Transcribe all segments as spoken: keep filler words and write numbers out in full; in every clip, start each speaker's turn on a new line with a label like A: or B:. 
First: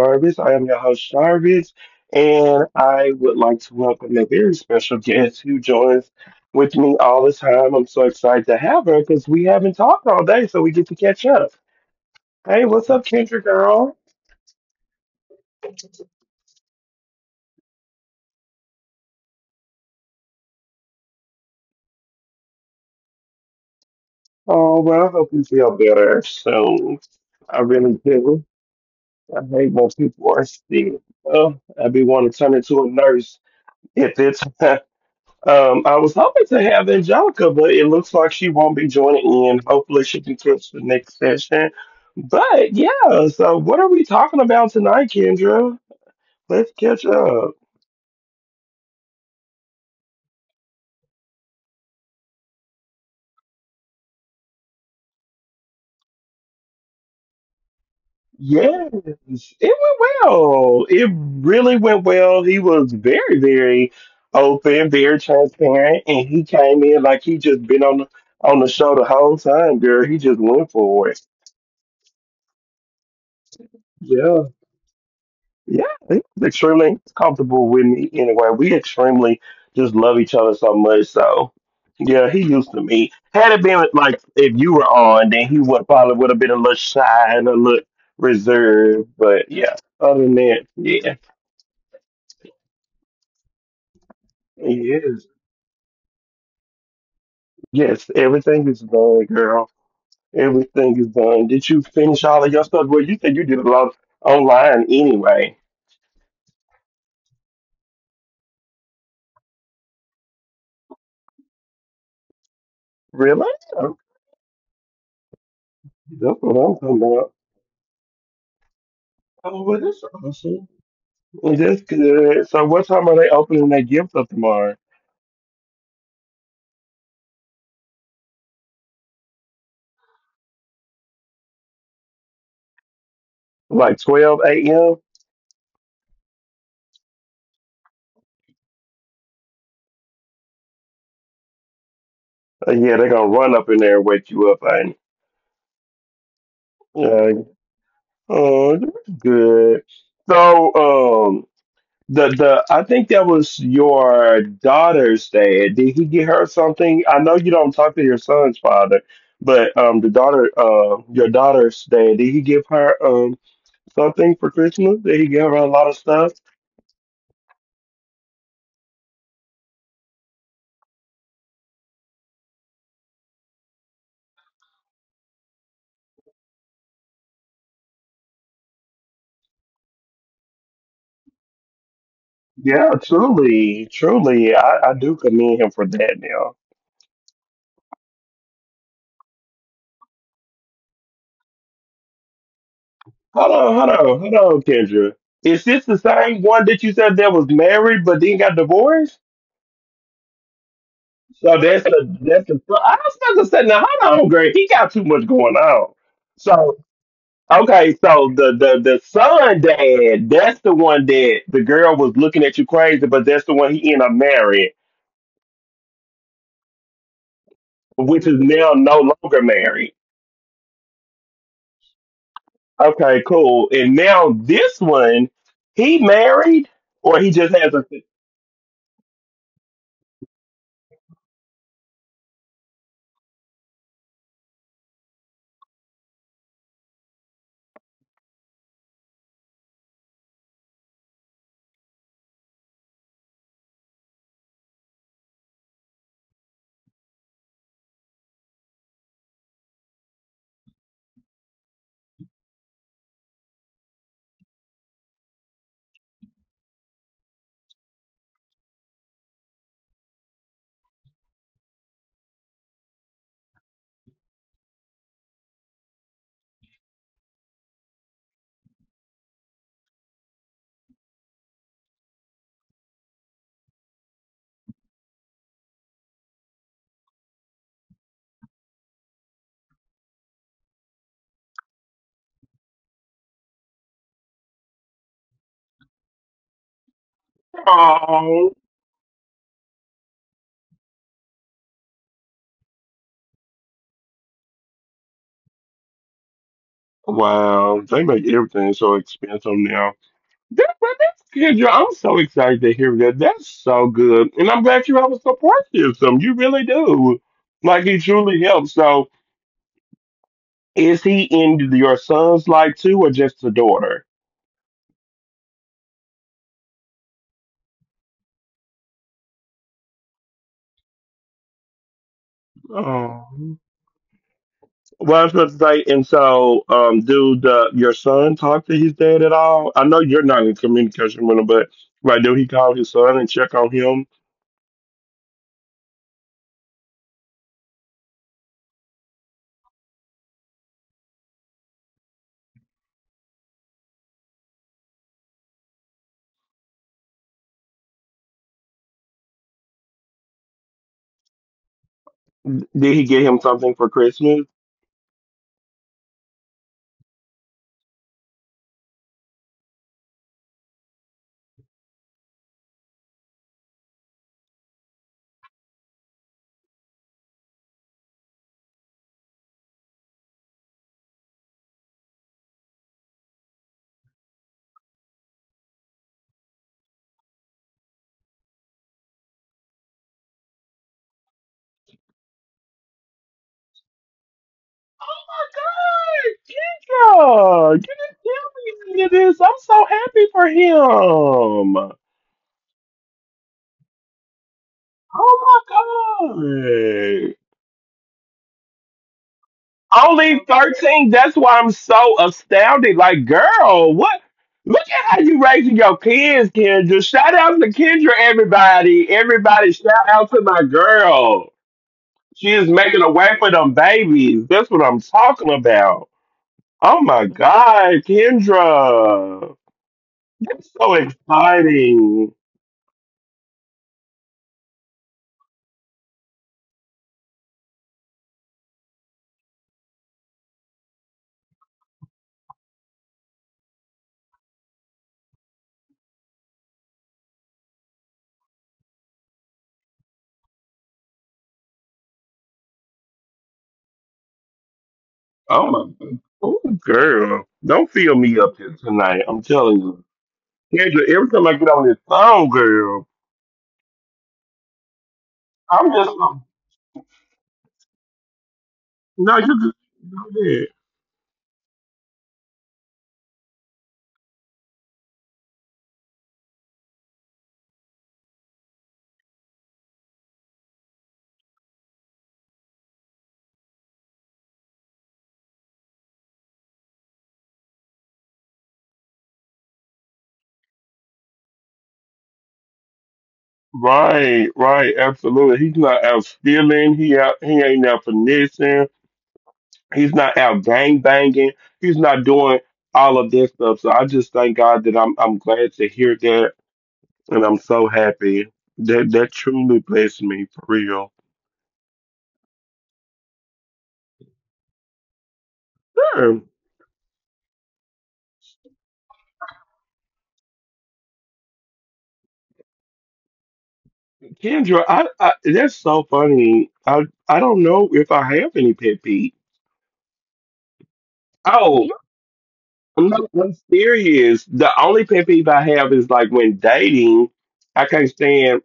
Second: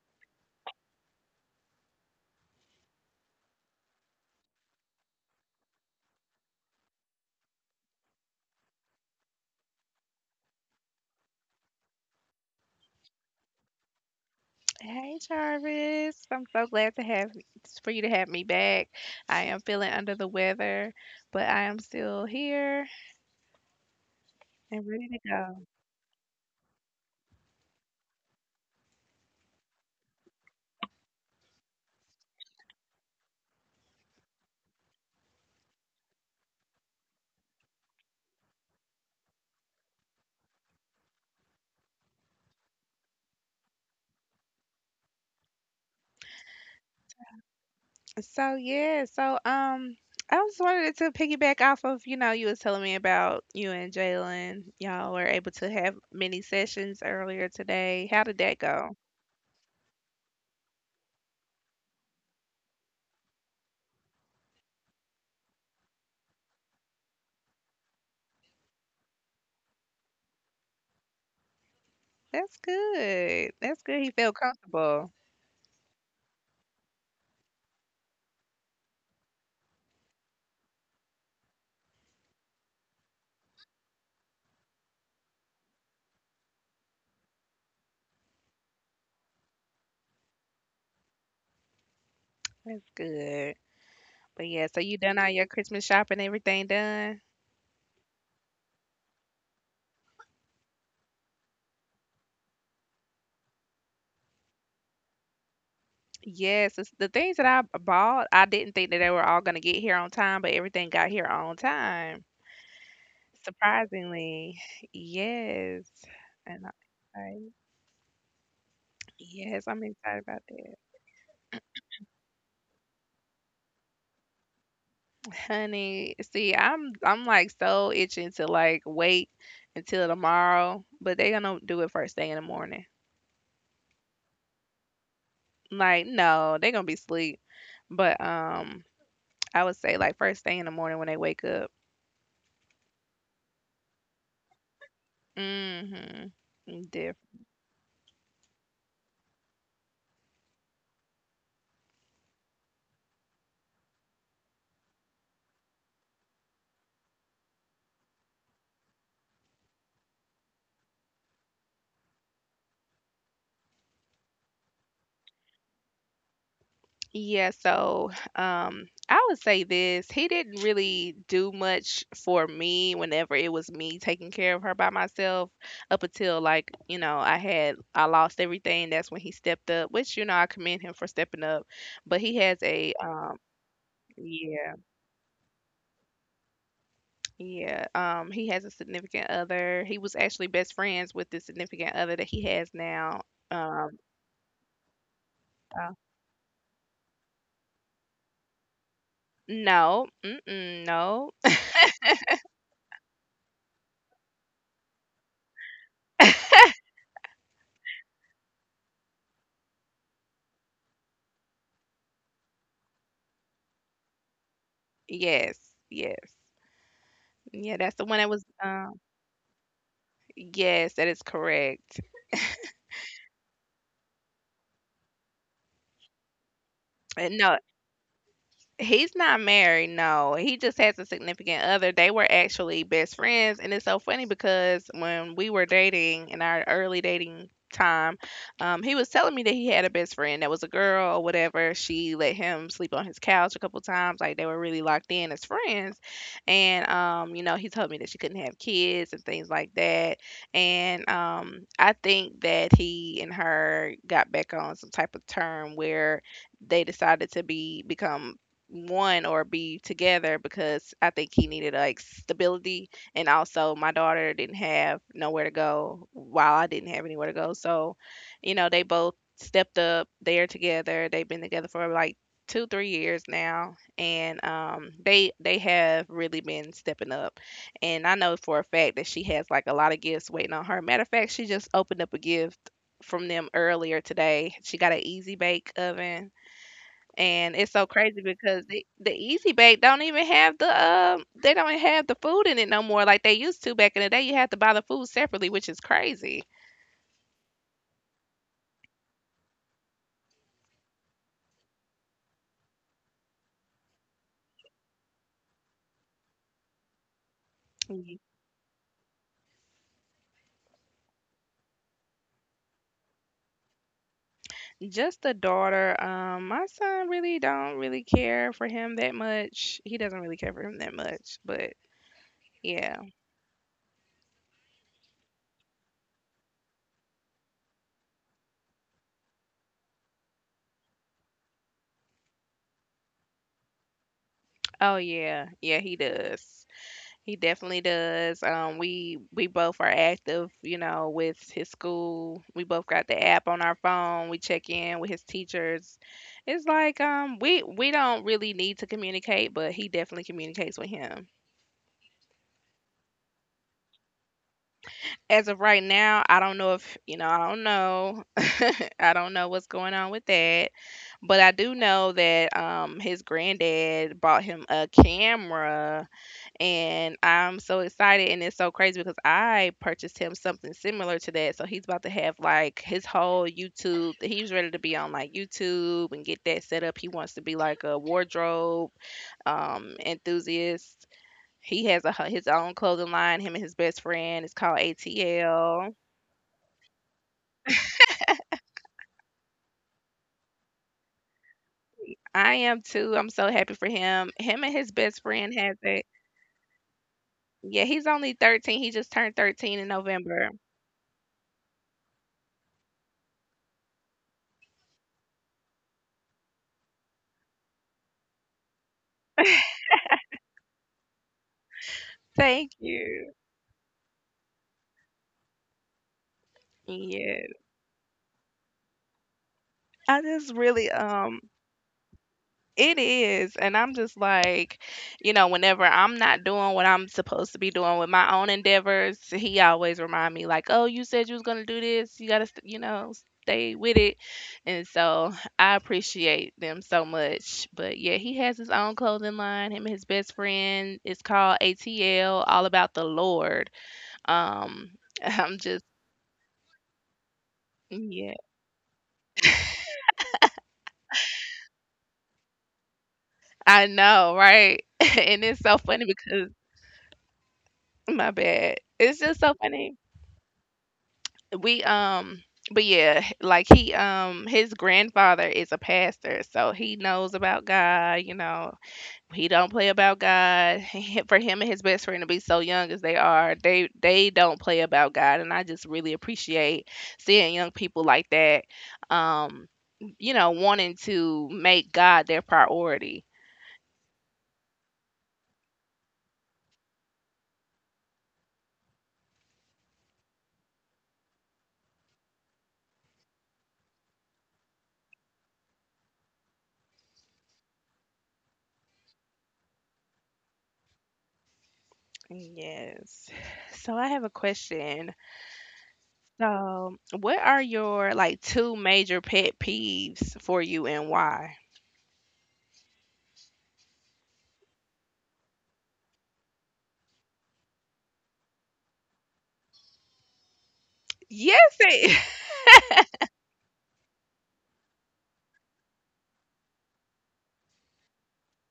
A: Jarvis. I am your host, Jarvis, and I would like to welcome a very special guest who joins with me all the time. I'm so excited to have her because we haven't talked all day, so we get to catch up. Hey, what's up, Kendra girl?
B: Hey Jarvis, I'm so glad to have for you to have me back. I am feeling under the weather, but I am still here
A: Oh,
B: and
A: well,
B: ready
A: I
B: to
A: hope you
B: go.
A: feel better soon. I really do. I hate when people are sick. Well, I'd be wanting to turn into a nurse at this. Um, I was hoping to have Angelica, but it looks like she won't be joining in. Hopefully, she can catch the next session. But yeah, so what are we talking about tonight, Kendra? Let's catch up.
B: So yeah, so um I just wanted to piggyback off of, you know, you was telling me about you and Jalen. Y'all were able to have many sessions earlier today. How did that
A: Yes,
B: go?
A: it went well. It really went well. He was very, very open, very transparent, and he came in like he just been on the on the show the whole time, girl. He just went for it.
B: That's good. That's good. He felt
A: Yeah.
B: comfortable.
A: Yeah, he's extremely comfortable with me anyway. We extremely just love each other so much. So, yeah, he used to me. Had it been like if you were on, then he would probably would have been a little shy and a little reserved. But yeah, other than that, yeah,
B: That's good. But yeah, so you done
A: yes,
B: all your Christmas shopping, everything done?
A: yes, everything is done, girl. Everything is done. Did you finish all of your stuff? Well, you said you did a lot online anyway.
B: Yes, it's the things that I b- bought, I didn't think that they were all gonna get here on time, but everything got here on time.
A: Really? Oh,
B: Surprisingly, yes.
A: that's what
B: And I,
A: I'm talking about.
B: I-
A: Oh,
B: yes,
A: well,
B: I'm
A: that's
B: excited about
A: awesome.
B: that.
A: Well, that's good. So what time are they opening that gift up tomorrow?
B: Honey, see, I'm I'm like so itching to like wait until tomorrow, but they're gonna do it first thing in the morning.
A: Like twelve a m?
B: Like, no, they're gonna be asleep. But um, I would say like first thing in the morning when they wake up.
A: Uh, yeah, they're gonna run up in there and wake you up. And
B: Mm-hmm.
A: uh, oh, that's good. So um, the the I think that was your daughter's dad. Did he get her something? I know you don't talk to your son's father, but um, the daughter, uh, your daughter's dad, did he give her um something for Christmas? Did he give her a lot of stuff?
B: Yeah, so um, I would say this. He didn't really do much for me whenever it was me taking care of her by myself up until like, you know, I had I lost everything. That's when he stepped up, which, you know, I commend him for stepping up. But he has a
A: Yeah,
B: um
A: truly, truly,
B: Yeah,
A: I, I do commend him for that now.
B: yeah. Um, he has a significant other. He was actually best friends with the significant other that he has now.
A: Hold on,
B: Um
A: hold on, hold on, Kendra. Is this
B: uh,
A: the same one that you said that was married but then got divorced?
B: no, mm-mm, no.
A: So that's the that's the. I was about to say now, hold on, Greg. He got too much going on. So okay, so the the the son dad, that's the one that the girl was looking at you crazy, but that's the one he ended up marrying,
B: Yes, yes. Yeah, that's the one
A: which
B: that
A: is
B: was
A: now
B: uh,
A: no longer married.
B: yes, that is correct.
A: Okay, cool. And now this one, he married or he
B: And no,
A: just has a
B: He's not married, no. He just has a significant other. They were actually best friends, and it's so funny because when we were dating in our early dating time, um, he was telling me that he had a best friend that was a girl or whatever. She let him sleep on his couch a couple times, like they were really locked in as friends. And um, you know, he told me that she couldn't have kids and things like that. And um, I think that he and her got back on some type of term where they decided to be become one or be together because I think he needed like stability and also my daughter didn't have nowhere to go while I didn't have anywhere to go. So, you know, they both stepped up. They're together. They've been together for like two, three years now. And um, they they have really been stepping up. And I know for a fact that she has like a lot of gifts waiting on her. Matter of fact, she just opened up a gift from them earlier today. She got an easy bake oven, and it's so crazy
A: oh
B: because the, the easy bake don't even have the um They don't have the food in it no more like they used to back in the day. You had to buy the food separately, which is crazy.
A: wow. They make everything so expensive now. That, but that's good. Yo. I'm so excited to hear that. That's so good. And I'm glad you have a support system. You really do. Like it
B: Y-
A: truly helps. So is he in your son's life too or just the daughter?
B: just the daughter. Um, my son really don't really care for him that much. He doesn't really care for him that much, but yeah.
A: Oh. Well, I was going to say, and so, um, do the your son talk to his dad at all? I know you're not in communication with him, but right, do he call his son and check on him?
B: Oh, yeah, yeah, he does. He definitely does. Um, we we both are active, you know, with his school. We both got the app on our phone. We check in with his teachers. It's like um, we we don't really need to communicate, but he definitely communicates with him.
A: Did he get him something for Christmas?
B: As of right now, I don't know. If you know, I don't know. I don't know what's going on with that, but I do know that um, his granddad bought him a camera, and I'm so excited. And it's so crazy because I purchased him something similar to that. So he's about to have like his whole YouTube. He's ready to be on like YouTube and get that set up. He wants to be like a wardrobe um enthusiast. He has a his own clothing line. Him and his best friend. It's called A T L.
A: Oh, you didn't tell me any of this. I'm so happy for him.
B: I am too. I'm so happy for him. Him and his best friend
A: Oh
B: has it.
A: my God!
B: Yeah, he's only thirteen. He just turned thirteen in
A: Only
B: November.
A: thirteen. That's why I'm so astounded. Like, girl, what? Look at how you raising your kids, Kendra. Shout out to Kendra, everybody. Everybody, shout out to my girl. She is
B: Thank
A: making a way
B: you.
A: for them babies. That's what I'm talking about. Oh my
B: Yeah.
A: God, Kendra.
B: I just
A: That's
B: really
A: so
B: um,
A: exciting.
B: it is. And I'm just like, you know, whenever I'm not doing what I'm supposed to be doing with my own endeavors, he always remind me like, "Oh, you said you was going to do this. You got to, st- you know, stay with it." And so I appreciate them so much. But yeah, he has his own clothing line, him and his best friend. It's called A T L, All About the Lord. Um I'm
A: Oh
B: just
A: my God. Oh, girl. Don't feel
B: yeah.
A: me up here tonight. I'm telling you. Kendra, every time I get on this phone, girl,
B: I know, right? And it's so
A: I'm
B: funny
A: just
B: because my bad. It's just
A: no,
B: so
A: you good.
B: funny.
A: You good.
B: We um But yeah, like he um, his grandfather is a pastor, so he knows about God, you know. He don't play about God. For him and his best friend to be so young as they are, they they don't play about God. And I just really appreciate seeing young people like that, um, you know, wanting to make God their priority.
A: Right, right, absolutely. He's not out stealing. He out, he ain't out finessing. He's not out gang banging. He's not doing all of this stuff. So I just thank God that I'm I'm glad to hear that, and I'm so happy that that truly blessed me for real.
B: Yes, so I have a question.
A: Sure.
B: So, what are your like two major pet peeves for you and why?
A: Kendra, I, I that's so funny. I I don't know if I have any pet peeve.
B: Yes,
A: Oh,
B: it.
A: I'm not, I'm serious. The only pet peeve I have is like when dating, I can't stand.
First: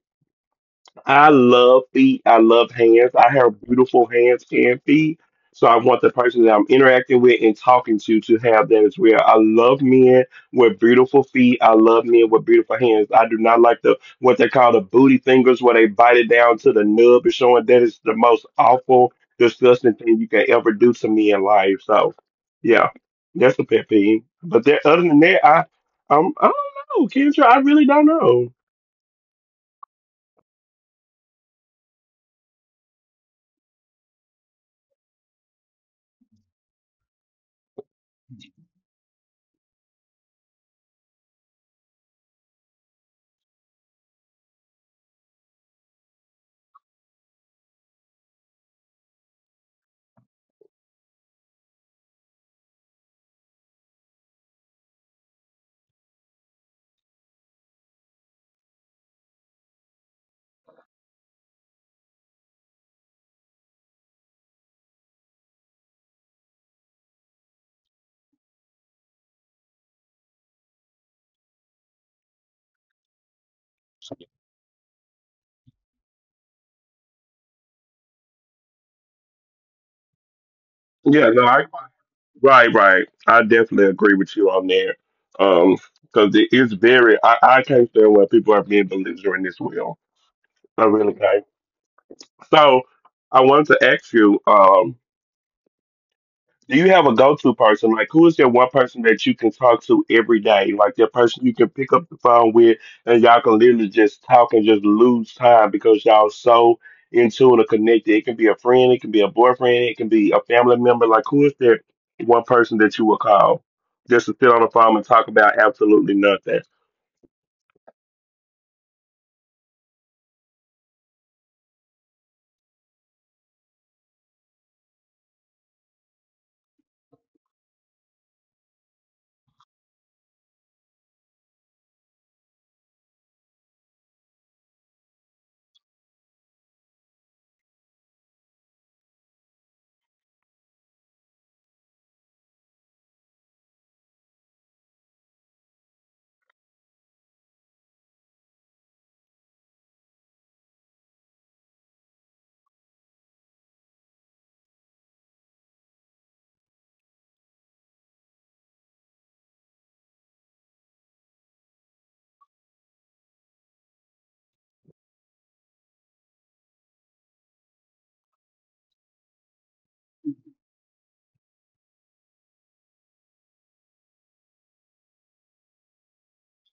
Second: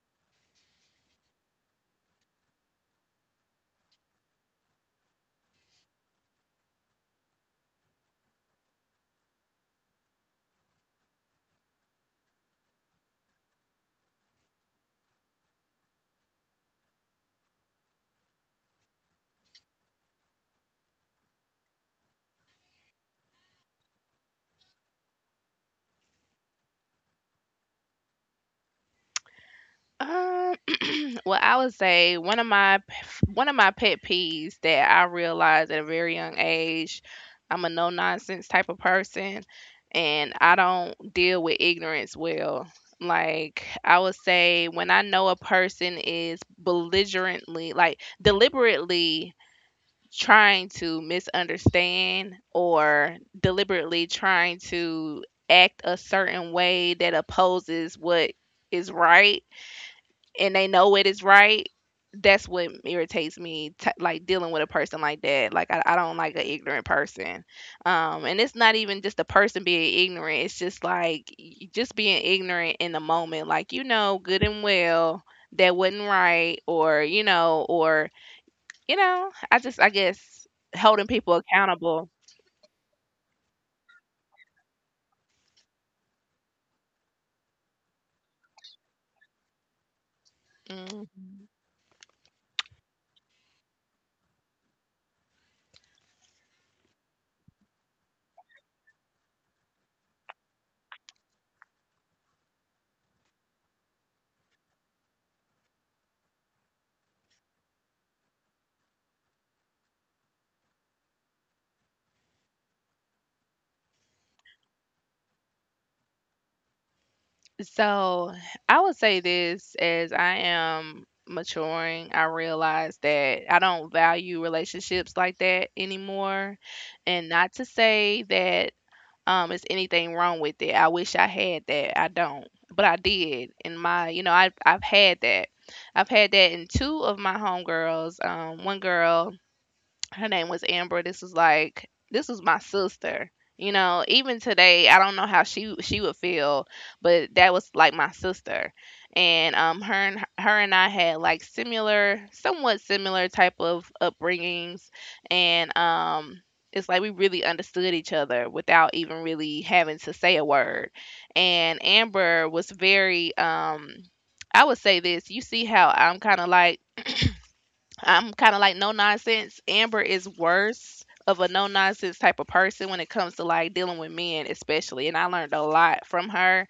A: I love feet. I love hands. I have beautiful hands and feet. So I want the person that I'm interacting with and talking to to have that as well. I love men with beautiful feet. I love men with beautiful hands. I do not like the what they call the booty fingers where they bite it down to the nub and showing that is the most awful, disgusting thing you can ever do to me in life. So yeah, that's a pet peeve. But there, other than that, I, I'm, I don't know, Kendra. I really don't know.
B: Um, well, I would say one of my p- one of my pet peeves that I realized at a very young age, I'm a no nonsense type of person, and I don't deal with ignorance well. Like I would say, when I know a person is belligerently, like deliberately trying to misunderstand or deliberately trying to act a certain way that opposes what is right and they know it is right, that's what irritates me t- like dealing with a person like that. Like I, I don't like an ignorant person. Um, and it's not even just the person being ignorant, it's just like y- just being ignorant in the moment. Like, you know good and well that wasn't right, or you know, or you know, I just, I guess, holding
A: Yeah,
B: people
A: no, I
B: accountable.
A: right, right. I definitely agree with you on there. Um, because it is very, I, I can't stand when people are being belligerent as well. I really can't.
B: Mhm.
A: So I wanted to ask you, um, do you have a go-to person? Like, who is that one person that you can talk to every day? Like that person you can pick up the phone with, and y'all can literally just talk and just lose time because y'all so in tune or connected. It can be a friend, it can be a boyfriend, it can be a family member. Like, who is that one person that you will call just to sit on the phone and talk about absolutely nothing?
B: So, I would say this, as I am maturing, I realize that I don't value relationships like that anymore. And not to say that um it's anything wrong with it. I wish I had that. I don't. But I did in my, you know, I've I've had that. I've had that in two of my homegirls. Um, one girl, her name was Amber. This was like this was my sister. You know, even today, I don't know how she she would feel, but that was like my sister, and um, her and her and I had like similar, somewhat similar type of upbringings, and um, it's like we really understood each other without even really having to say a word. And Amber was very um, I would say this. You see how I'm kind of like, I'm kind of like no nonsense. Amber is worse of a no nonsense type of person when it comes to like dealing with men, especially. And I learned a lot from her.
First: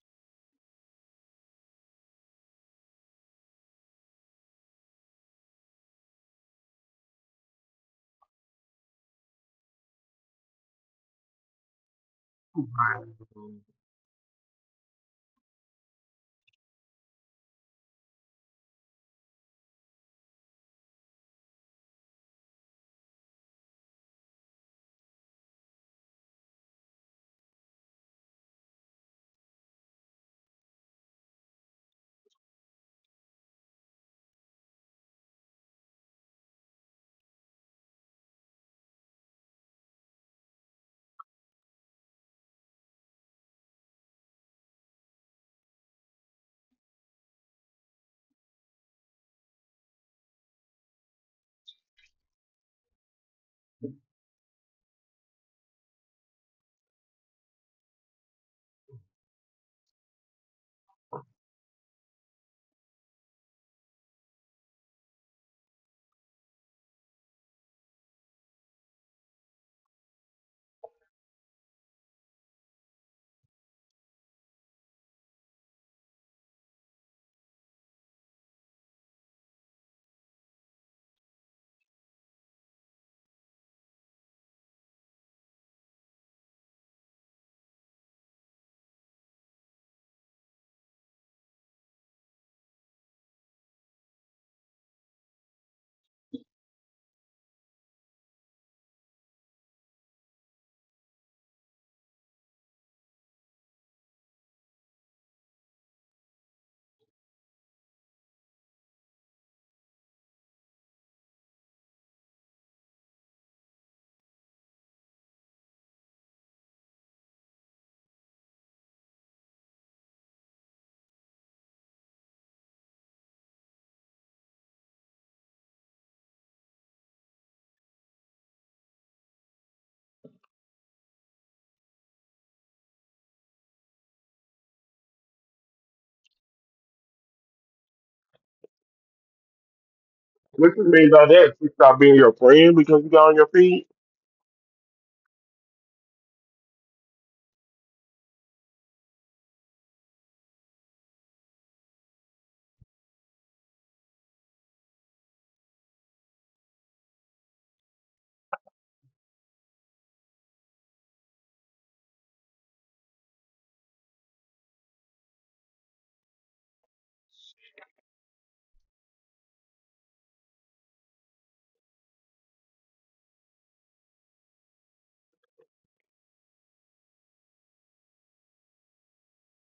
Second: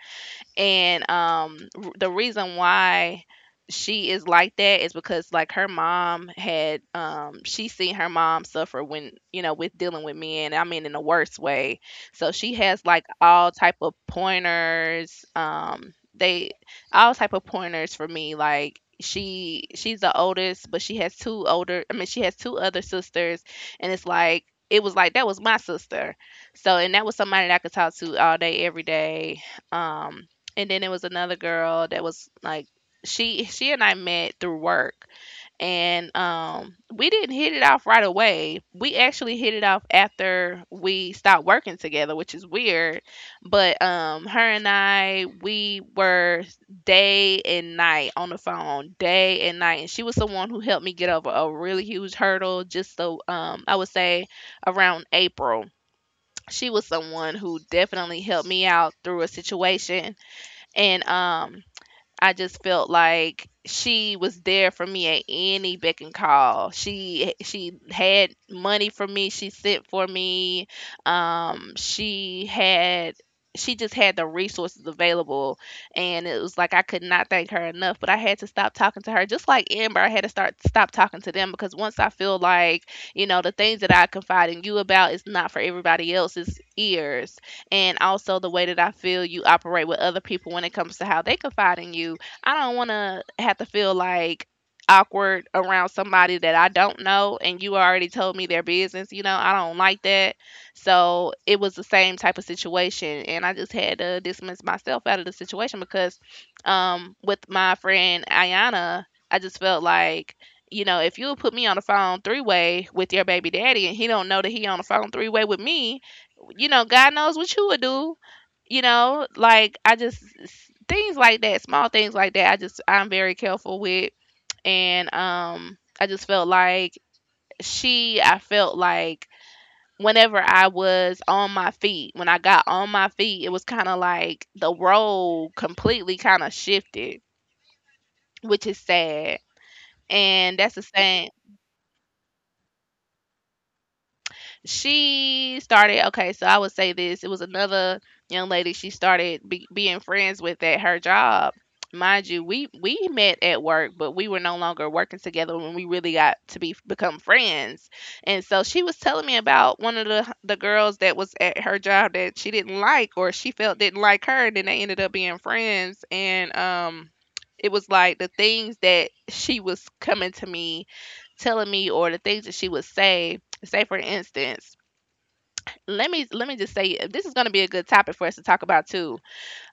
B: And um, r- the reason why she is like that is because like her mom had um, she seen her mom suffer when, you know, with dealing with men, I mean, in the worst way. So she has like all type of pointers. Um, they all type of pointers for me. Like, she she's the oldest, but she has two older, I mean, she has two other sisters. And it's like, it was like that was my sister. So, and that was somebody that I could talk to all day, every day. Um, and then it was another girl that was like, she she and I met through work. And um, we didn't hit it off right away. We actually hit it off after we stopped working together, which is weird. But um, her and I, we were day and night on the phone, day and night. And she was the one who helped me get over a really huge hurdle, just so um, I would say around April. She was someone who definitely helped me out through a situation. And um, I just felt like she was there for me at any beck and call. She she had money for me. She sent for me. Um, she had She just had the resources available, and it was like I could not thank her enough. But I had to stop talking to her, just like Amber. I had to start stop talking to them because once I feel like, you know, the things that I confide in you about is not for everybody else's ears, and also the way that I feel you operate with other people when it comes to how they confide in you, I don't want to have to feel like awkward around somebody that I don't know and you already told me their business, you know. I don't like that. So, it was the same type of situation and I just had to dismiss myself out of the situation because um with my friend Ayana, I just felt like, you know, if you put me on the phone three way with your baby daddy and he don't know that he on the phone three way with me, you know, God knows what you would do. You know, like I just s- things like that, small things like that. I just I'm very careful with, and um, I just felt like she. I felt like whenever I was on my feet, when I got on my feet, it was kind of like the role completely kind of shifted, which is sad, and that's
A: What
B: the
A: you mean by
B: same.
A: that? She stop being your friend because you got on your feet.
B: She started Okay, so I would say this. It was another young lady she started be, being friends with at her job. Mind you, we we met at work, but we were no longer working together when we really got to be become friends. And so she was telling me about one of the the girls that was at her job that she didn't like, or she felt didn't like her, and then they ended up being friends. And um it was like the things that she was coming to me telling me, or the things that she would say, say for instance, let me let me just say, this is going to be a good topic for us to talk about too.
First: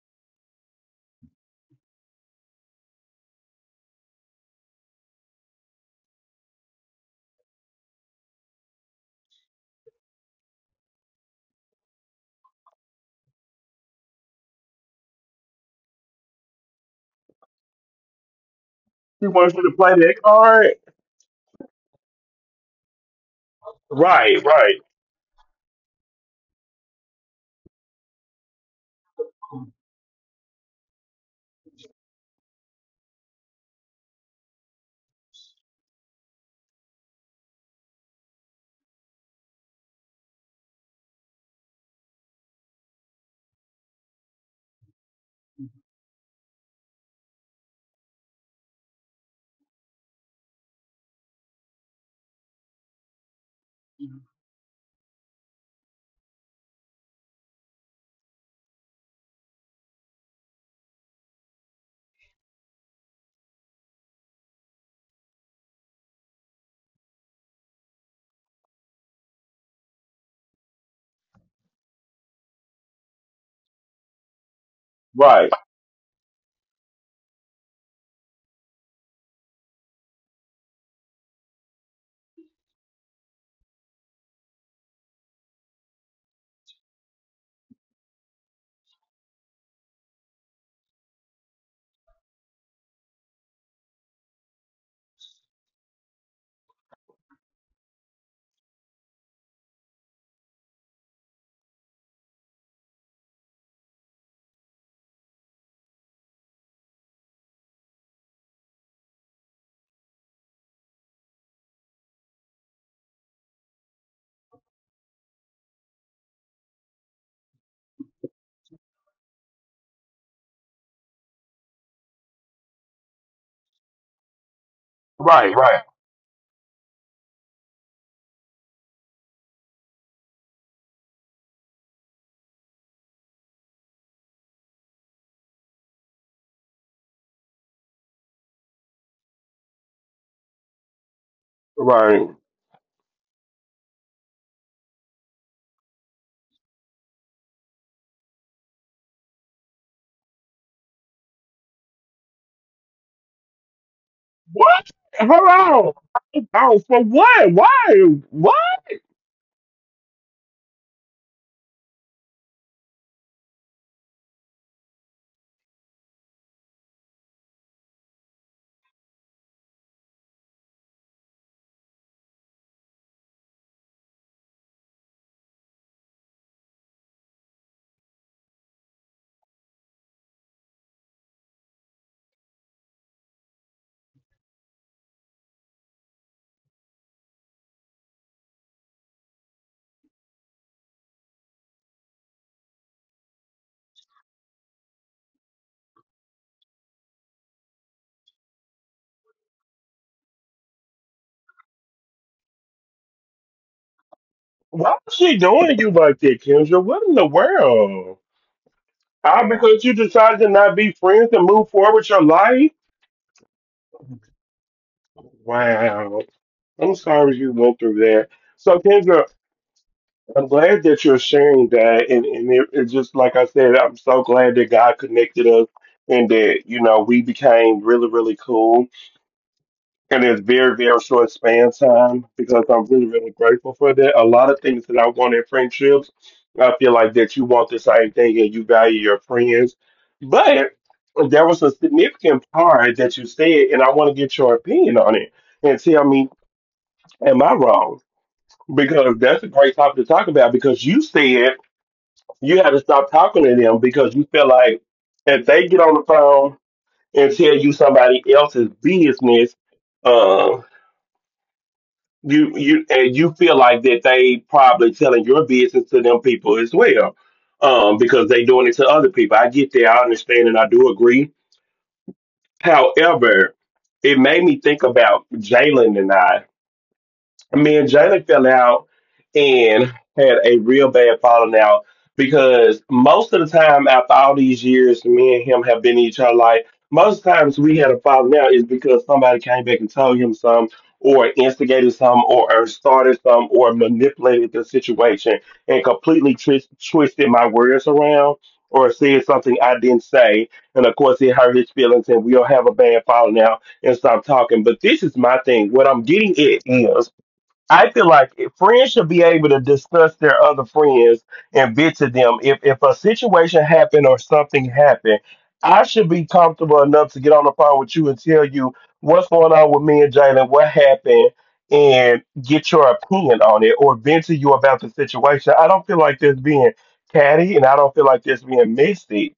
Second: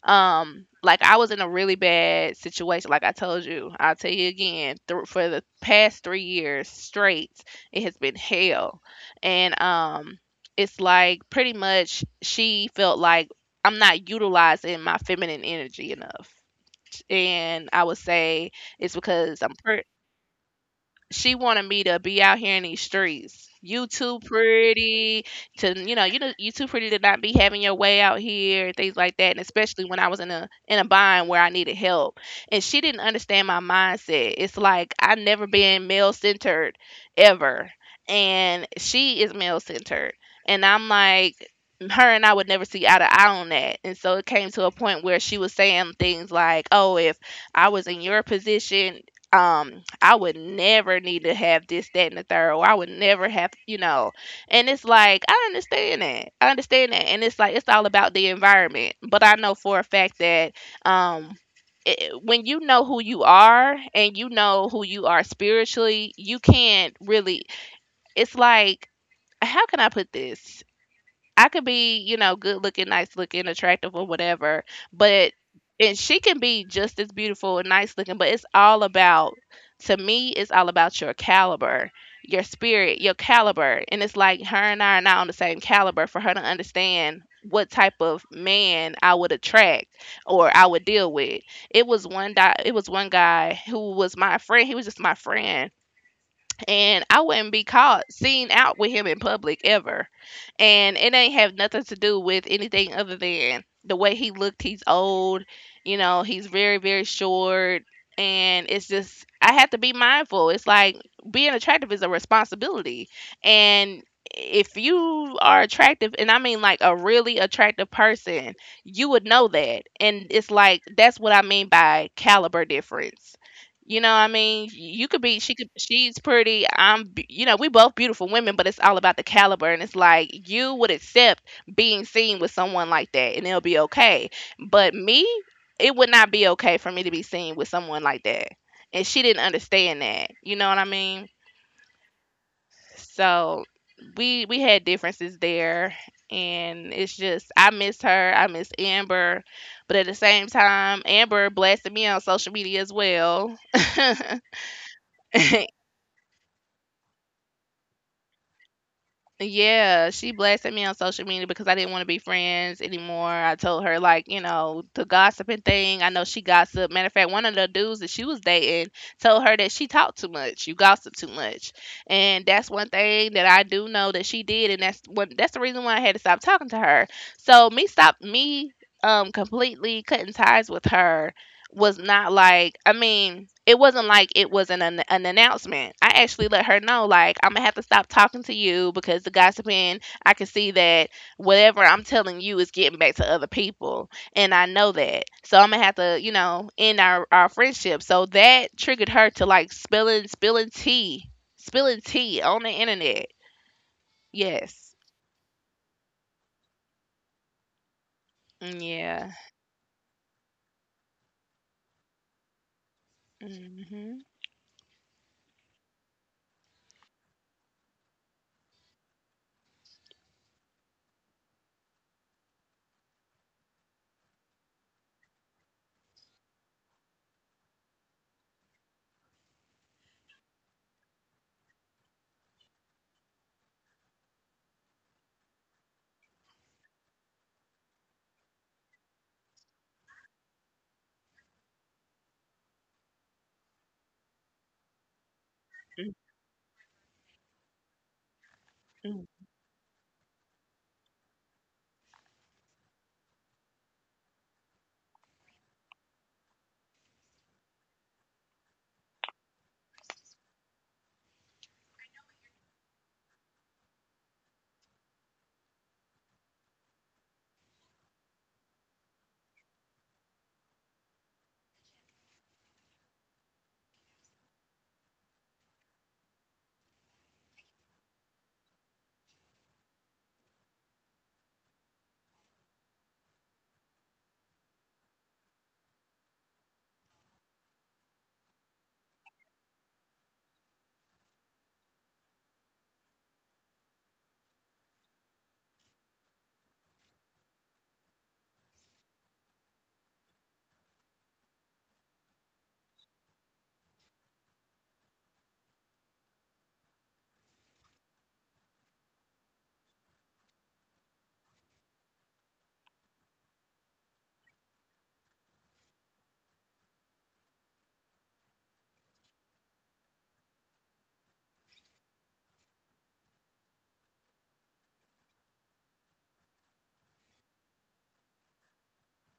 B: Um like I was in a really bad situation. Like I told you, I'll tell you again, th- for the past three years straight, it has been hell. And um it's like pretty much she felt like I'm not utilizing my feminine energy enough. And I would say it's
A: She
B: because I'm
A: wants you to
B: pretty.
A: play that card.
B: She wanted me to be out here in these streets. "You too
A: Right, right,
B: pretty to, you know, you know, you too pretty to not be having your way out here" and things like that. And especially when I was in a in a bind where I needed help, and she didn't understand my mindset. It's like, I've never been male centered, ever. And she is male centered, and I'm like, her and I would never see eye to eye on that. And so it came to a point where she was saying things like, "Oh, if I was in your position, um I would never need to have this, that, and the third, or I would never have, you know." And it's like, I understand that, I understand that. And it's like, it's all about the environment. But I know for a fact that, um it, when you know who you are and you know who you are spiritually, you can't really, it's like, how can I put this? I could be, you know, good looking, nice looking, attractive or whatever, but
A: right,
B: and she can be just as beautiful and nice looking, but it's all about to me, it's all about your caliber, your spirit, your caliber. And it's like, her and I are not on the same caliber for her to understand what type of man I would attract or I would deal with. It was one guy it was one guy who was my friend. He was just my friend, and I wouldn't be caught seen out with him in public ever. And it ain't have nothing to do with anything other than the way he looked. He's old, you know, he's very, very short. And it's just, I have to be mindful. It's like, being attractive is a responsibility. And if you are attractive, and I mean like a really attractive person, you would know that. And it's like, that's what I mean by caliber difference. You know, I mean, you could be, she
A: right,
B: could, she's pretty. I'm. be- You know, we both beautiful women, but it's all about the caliber. And it's like, you would accept being seen with someone like that, and it'll be okay. But me, it would not be okay for me to be seen with someone like that, and she didn't understand that. You know what I mean?
A: right, right.
B: So, we we had differences there, and it's just, I miss her. I miss Amber, but at the same time, Amber blasted me on social media as well.
A: What? Hold on. Oh, for what? Why? What?
B: Yeah, she blasted me on social media because I didn't want to be friends anymore. I told her, like, you know, the gossiping thing. I know she gossiped. Matter of fact, one of the dudes that she was dating told her that she talked too much. You gossip too much, and that's one thing that I do know that she did, and that's what that's the reason why I had to stop talking to her. So, me stop me um completely cutting ties with her was not like, I mean, it wasn't like it was an an, an announcement. I actually let her know, like, I'm going to have to stop talking to you because the gossiping, I can see that whatever I'm telling you is getting back to other people, and I know that. So I'm going to have to, you know, end our our friendship. So that triggered her to, like, spilling spilling tea, spilling tea on the internet. Yes.
A: Why is she doing you like that, Kendra? What in the world?
B: Mm, yeah.
A: Ah, because you decided to not be friends and move forward with your life? Wow. I'm sorry you went through that. So, Kendra, I'm glad that you're sharing that. And, and it, it's just like I said, I'm so glad that God connected us and that, you know, we became really, really cool in this very, very short span of time because I'm really, really grateful for that. A lot of things that I want in friendships, I feel like that you want the same thing and you value your friends. But there was a significant part that you said, and I want to get your opinion on it and tell
B: Mhm.
A: me, am I wrong? Because that's a great topic to talk about because you said you had to stop talking to them because you feel like if they get on the phone and tell you somebody else's business, uh, you you and you feel like that they probably telling your business to them people as well, um because they doing it to other people. I get that, I understand, and I do agree. However, it made me think about Jalen and I. Me and Jalen fell out and had a real bad falling out because most of the time after all these years me and him have been each other, like most times we had a falling out is because somebody came back and told him some or instigated some or, or started some or manipulated the situation and completely twist, twisted my words around or said something I didn't say. And of course, it hurt his feelings, and we'll have a bad falling out and stop talking. But this is my thing. What I'm getting at is I feel like if friends should be able to discuss their other friends and vent to them. If if a situation happened or something happened, I should be comfortable enough to get on the phone with you and tell you what's going on with me and Jalen, what happened, and get your opinion on it or vent to you about the situation. I don't feel like this being catty and I don't feel like this being messy.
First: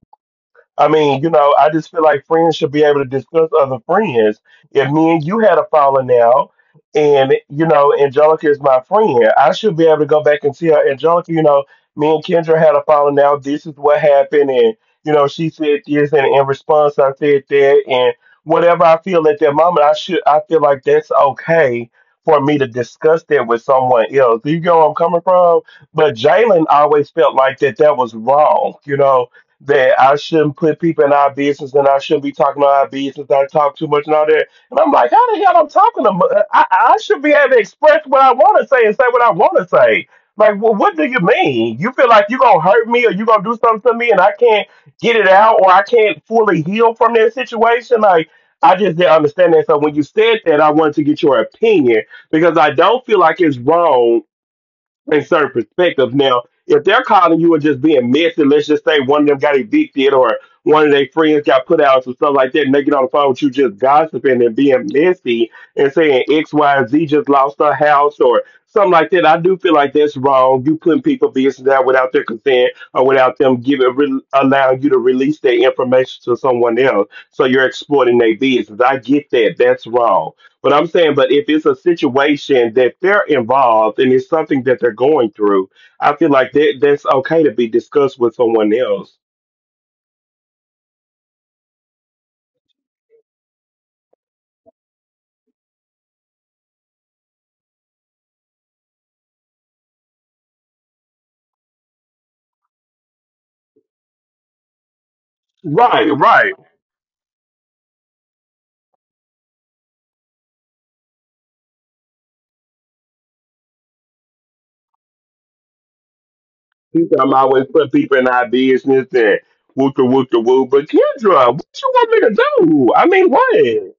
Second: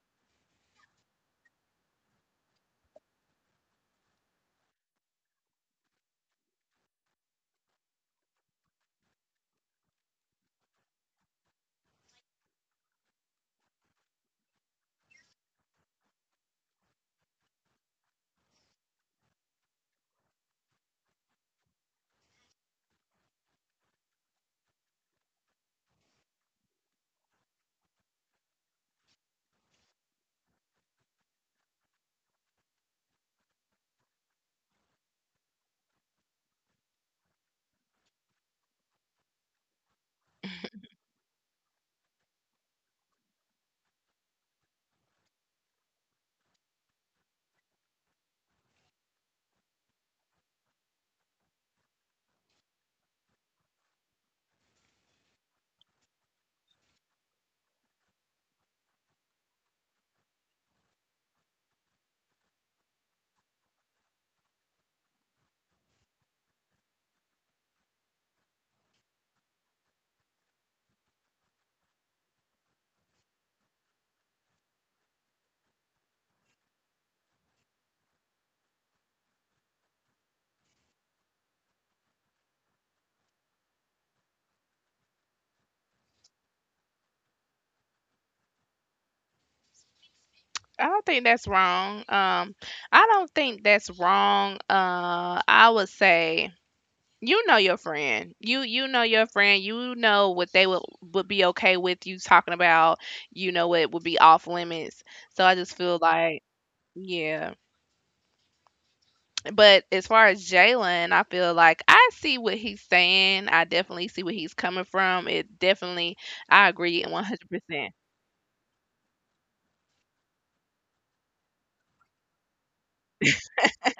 A: I mean, you know, I just feel like friends should be able to discuss other friends. If me and you had a falling out, and you know, Angelica is my friend, I should be able to go back and see her. Angelica, you know, me and Kendra had a falling out. This is what happened, and you know, she said this, and in response, I said that, and whatever I feel at that moment, I should, I feel like that's okay for me to discuss that with someone else. You know where I'm coming from? But Jalen always felt like that that was wrong, you know that I shouldn't put people in our business and I shouldn't be talking about our business. I talk too much and all that. And I'm like, how the hell I'm talking? To, mu- I, I should be able to express what I want to say and say what I want to say. Like, well, what do you mean? You feel like you're going to hurt me or you're going to do something to me and I can't get it out or I can't fully heal from that situation? Like, I just didn't understand that. So when you said that, I wanted to get your opinion because I don't feel like it's wrong in certain perspectives. Now, if they're calling you and just being messy, let's just say one of them got evicted or one of their friends got put out or stuff like that, and they get on the phone with you just gossiping and being messy and saying X, Y, and Z just lost their house or something like that. I do feel like that's wrong. You putting people business out without their consent or without them giving re- allowing you to release their information to someone else. So you're exploiting their business. I get that. That's wrong. But I'm saying, but if it's a situation that they're involved and it's something that they're going through, I feel like that that's okay to be discussed with someone else.
B: I don't think that's wrong. Um, I don't think that's wrong. Uh, I would say, you know your friend. You you know your friend. You know what they would would be okay with you talking about. You know what would be off limits. So I just feel
A: Right,
B: like,
A: right.
B: yeah. But as far as Jalen, I feel like I see what he's saying. I definitely see where he's coming from. It definitely, I agree
A: He's talking about always put
B: one hundred percent.
A: people in our business and woo the woo the woo. But Kendra, what you want me to do? I mean, what?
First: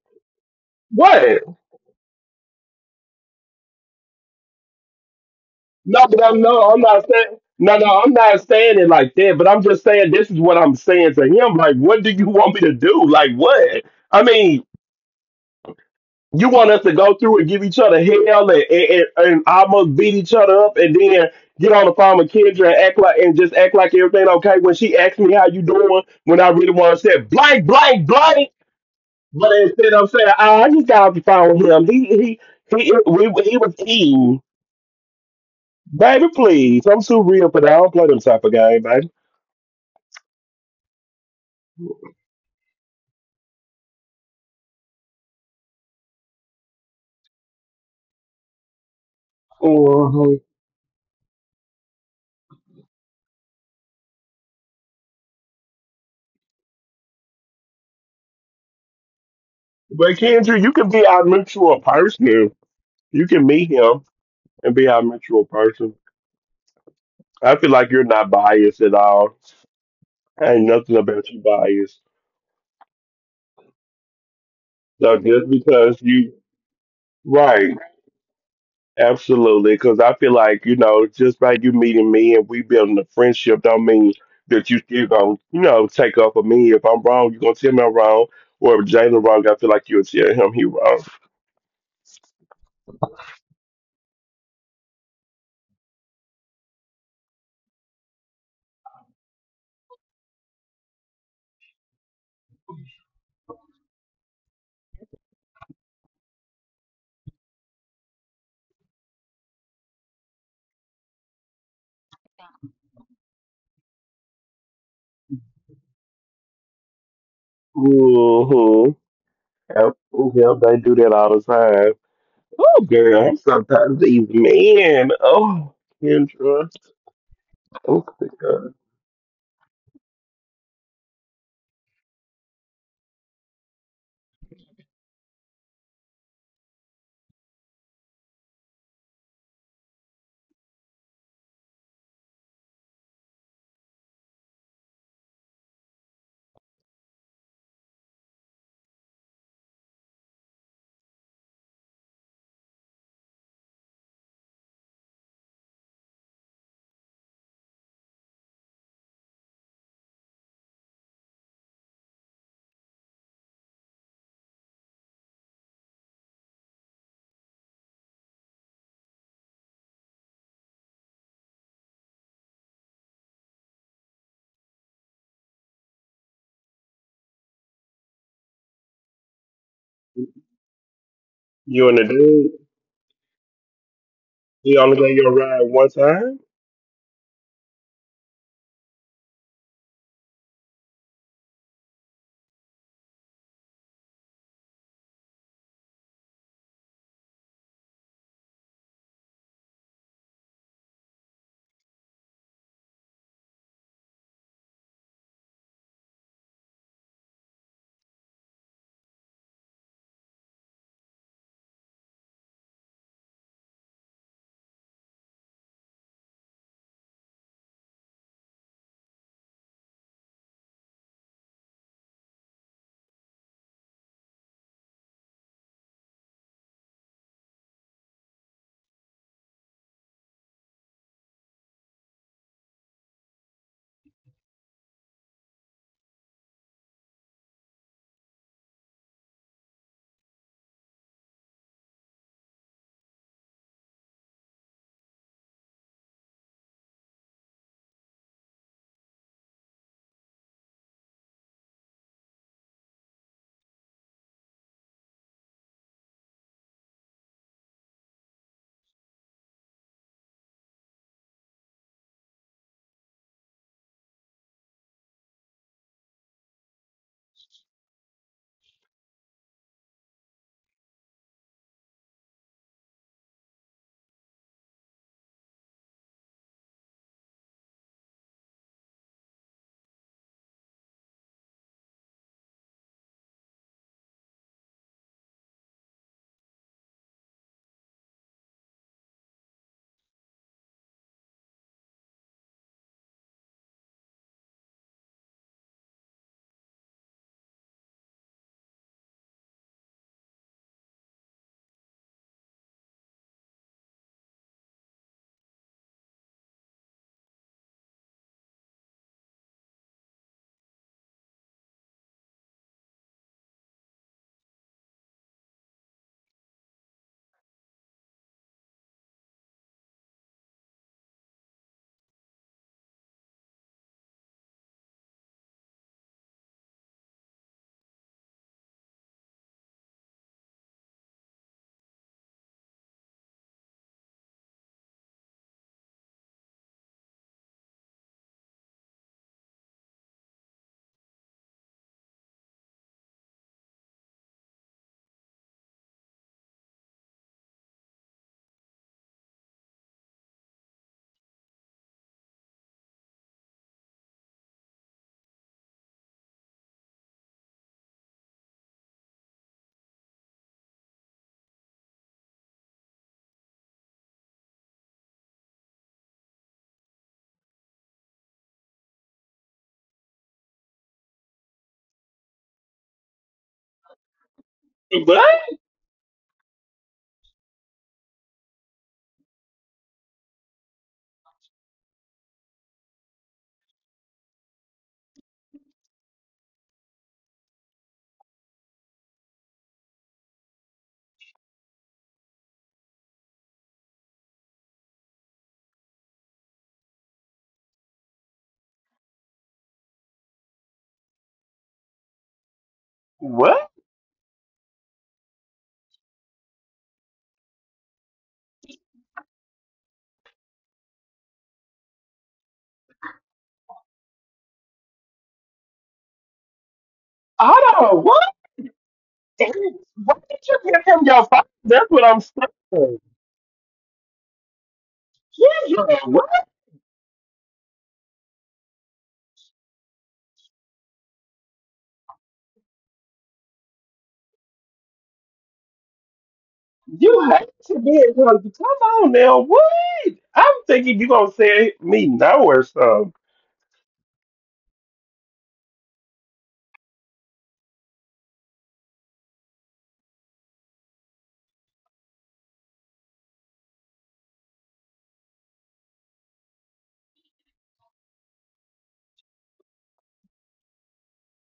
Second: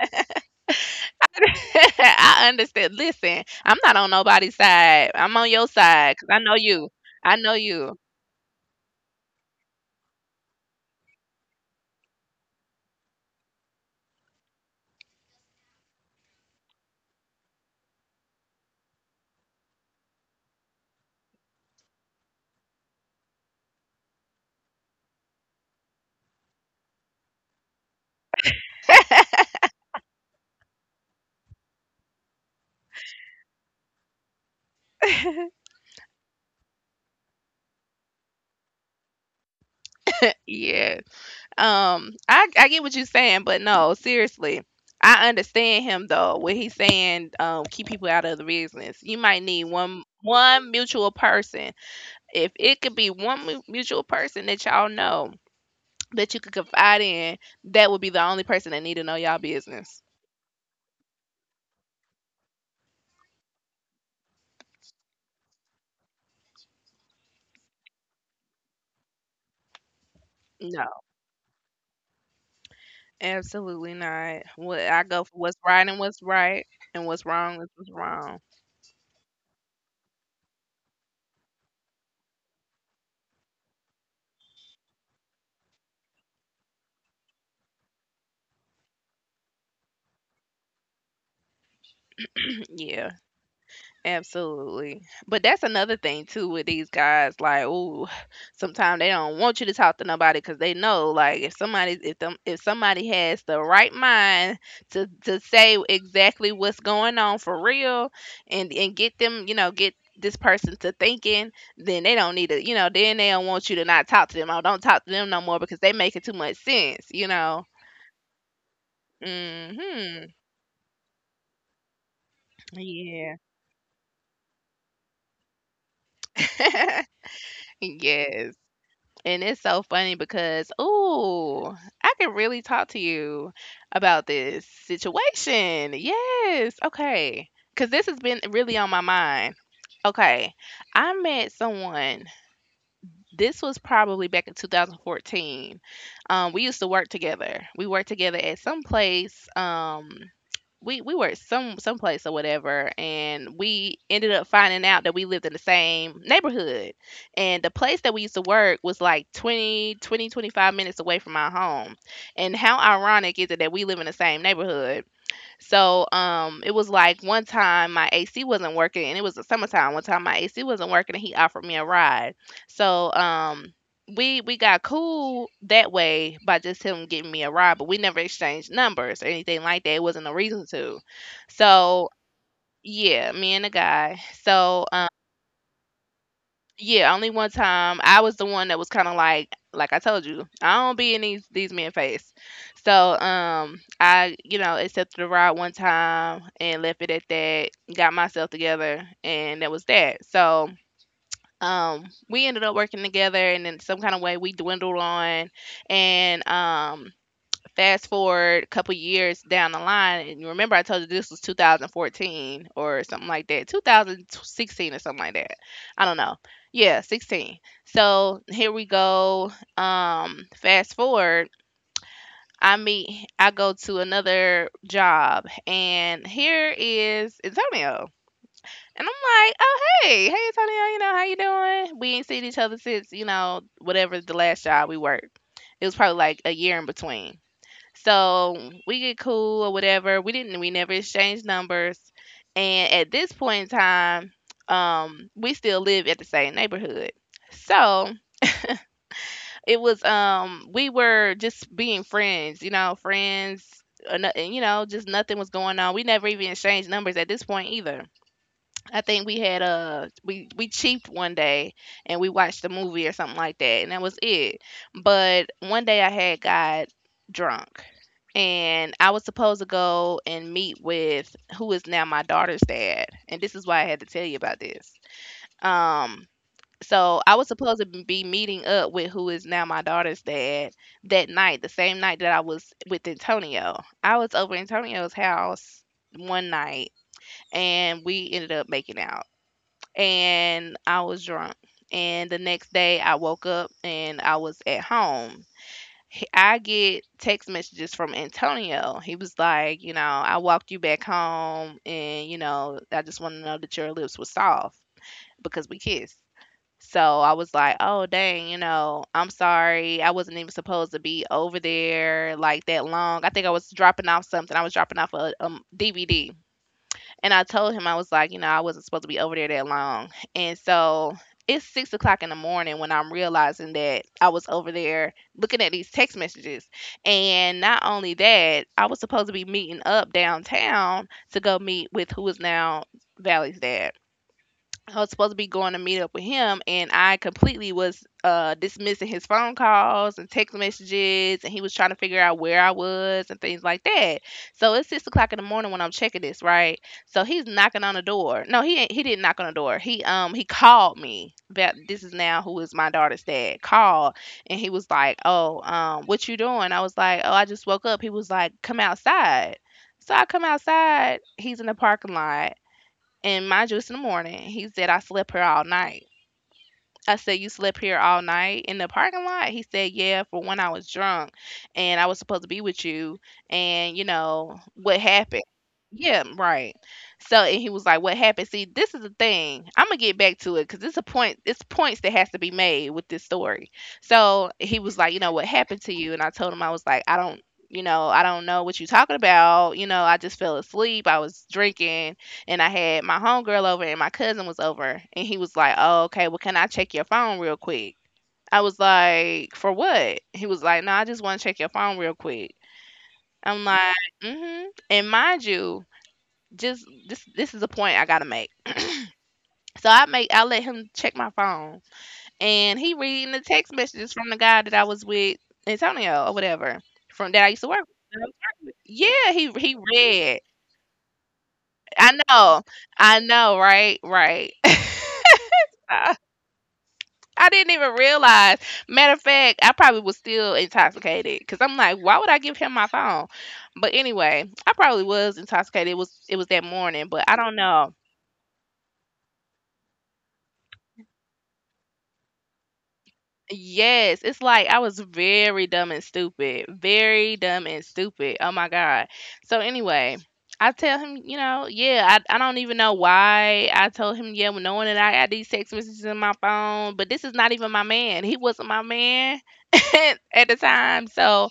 A: What?
B: I understand. Listen, I'm not on nobody's side. I'm on your
A: No,
B: side
A: but
B: because I
A: I'm
B: know
A: no, I'm
B: you.
A: not
B: I
A: saying.
B: know
A: No,
B: you.
A: no, I'm not saying it like that. But I'm just saying this is what I'm saying to him. Like, what do you want me to do? Like, what? I mean, You want us to go through and give each other hell and, and, and almost beat each other up and then get on the phone with Kendra and act like and just act like everything okay when she asks me how you doing when I really want to say blank blank blank but instead I'm saying, "Ah, I just got off the phone with him, he he he we, he was eating baby please I'm too real for that I don't play them type of game baby."
B: Yeah. Um, I I get what you're saying, but no, seriously. I understand him though when he's saying, um keep people out of the business. You might need one
A: Mhm.
B: one mutual person. If it could be one mu- mutual person that y'all know, that you could confide in, that would be the only person that need to know y'all business.
A: But Kendra, you can be our mutual person. You can meet him and be our mutual person. I feel like you're not biased at all. Ain't
B: No.
A: nothing about you biased.
B: Absolutely not. What I
A: So
B: go for,
A: just
B: what's right and
A: because
B: what's
A: you,
B: right, and what's wrong is
A: right,
B: what's wrong.
A: absolutely, because I feel like you know, just by you meeting me and we building a friendship, don't mean that you still gonna you know take up for me. If I'm wrong, you gonna tell me I'm wrong, or if Jalen wrong, I feel like you'll tell him he wrong.
B: Yeah, absolutely. But that's another thing too with these guys. Like, ooh, sometimes they don't want you to talk to nobody because they know, like, if somebody if them if somebody has the right mind to to say exactly what's going on for real, and and get them, you know, get this person to thinking, then they don't need to, you know, then they don't want you to. Not talk to them, oh, don't talk to them no more because they making too much sense, you know.
A: Mm-hmm. Yep,
B: Mhm.
A: yep, they do that all the time. Oh, girl, I'm
B: Yeah.
A: sometimes these men. Oh, Kendra, oh, my
B: Yes.
A: God.
B: And it's so funny because, ooh, I can really talk to you about this situation. Yes. Okay. Because this has been really on my mind. Okay. I met someone, this was probably back in twenty fourteen. Um, we used to work together. We worked together at some place. Um, we we worked some some place or whatever, and we ended up finding out that we lived in the same neighborhood. And the place that we used to work was like twenty twenty twenty-five minutes away from our home. And how ironic is it that we live in the same neighborhood? So, um, it was like one time my A C wasn't working, and it was the summertime. One time my A C wasn't working, and he offered me a ride. So, um, we we got cool that way by just him giving me a ride, but we never exchanged numbers or anything like that. It wasn't a reason to.
A: You and the
B: So,
A: dude.
B: yeah, me and the guy.
A: He
B: So,
A: only gave you a ride one time?
B: yeah, only one time. I was the one that was kind of like, like I told you, I don't be in these these men face. So, um, I, you know, accepted the ride one time and left it at that. Got myself together, and that was that. So, um, we ended up working together, and in some kind of way we dwindled on, and um, fast forward a couple years down the line, and you remember I told you this was two thousand fourteen or something like that, twenty sixteen or something like that. I don't know. Yeah, sixteen. So here we go. Um, fast forward, I meet, I go to another job, and here is Antonio. And I'm like, oh, hey, hey Antonio, you know how you doing? We ain't seen each other since, you know, whatever, the last job we worked. It was probably like a year in between. So we get cool or whatever. We didn't. We never exchanged numbers. And at this point in time, um, we still live at the same neighborhood. So it was, um, we were just being friends, you know, friends. Or no- And you know, just nothing was going on. We never even exchanged numbers at this point either. I think we had a we we cheaped one day and we watched a movie or something like that, and that was it. But one day I had got drunk, and I was supposed to go and meet with who is now my daughter's dad, and this is why I had to tell you about this. Um, so I was supposed to be meeting up with who is now my daughter's dad that night, the same night that I was with Antonio. I was over Antonio's house one night, and we ended up making out and I was drunk. And the next day I woke up and I was at home. He- I get text messages from Antonio. He was like, you know, I walked you back home and, you know, I just want to know that your lips were soft because we kissed. So I was like, oh, dang, you know, I'm sorry. I wasn't even supposed to be over there like that long. I think I was dropping off something. I was dropping off a, a D V D and I told him I was like, you know, I wasn't supposed to be over there that long. And so it's six o'clock in the morning when I'm realizing that I was over there looking at these text messages. And not only that, I was supposed to be meeting up downtown to go meet with who is now Valley's dad. I was supposed to be going to meet up with him, and I completely was uh, dismissing his phone calls and text messages, and he was trying to figure out where I was and things like that. So it's six o'clock in the morning when I'm checking this, right? So he's knocking on the door. No, he ain't, he didn't knock on the door. He um he called me. That this is now who is my daughter's dad. Called, and he was like, "Oh, um, what you doing?" I was like, "Oh, I just woke up." He was like, "Come outside." So I come outside. He's in the parking lot and mind you, it's in the morning. He said, I slept here all night. I said, you slept here all night in the parking lot? He said, yeah, for when I was drunk and I was supposed to be with you. And, you know, what happened?
A: What?
B: Yeah, right. So, and he was like, what happened? See, this is the thing. I'm going to get back to it because it's a point, it's points that has to be made with this story. So he was like, you know, what happened to you? And I told him, I was like, I don't. You know, I don't know what you're talking about. You know, I just fell asleep. I was drinking and I had my homegirl over and my cousin was over. And he was like, oh, okay, well, can I check your phone real quick? I was like, for what? He was like, no, I just want to check your phone real quick. I'm
A: What?
B: like, mm-hmm. And mind you, just this this is a point I gotta make. So I make I let him check my phone. And he reading the text messages from the guy that I was with, Antonio or whatever, from that I used to work
A: Hold on. What?
B: with. Yeah, he
A: Damn,
B: he
A: why
B: read.
A: did you give him your phone? That's what
B: I
A: I'm
B: know.
A: saying.
B: I know, right? Right.
A: Yeah, yeah, what?
B: I didn't even realize. Matter of fact, I probably was still intoxicated because I'm like, why would I give him my phone? But anyway, I probably was intoxicated. It was it was that morning, but
A: You
B: I
A: hate
B: don't
A: to
B: know.
A: be in public. Come on now. What? I'm thinking you going to say me no or something.
B: Yes, it's like I was very dumb and stupid. Very dumb and stupid. Oh my God. So anyway, I tell him, you know, yeah, I, I don't even know why I told him, yeah, well, knowing that I had these text messages in my phone, but this is not even my man. He wasn't my man at the time. So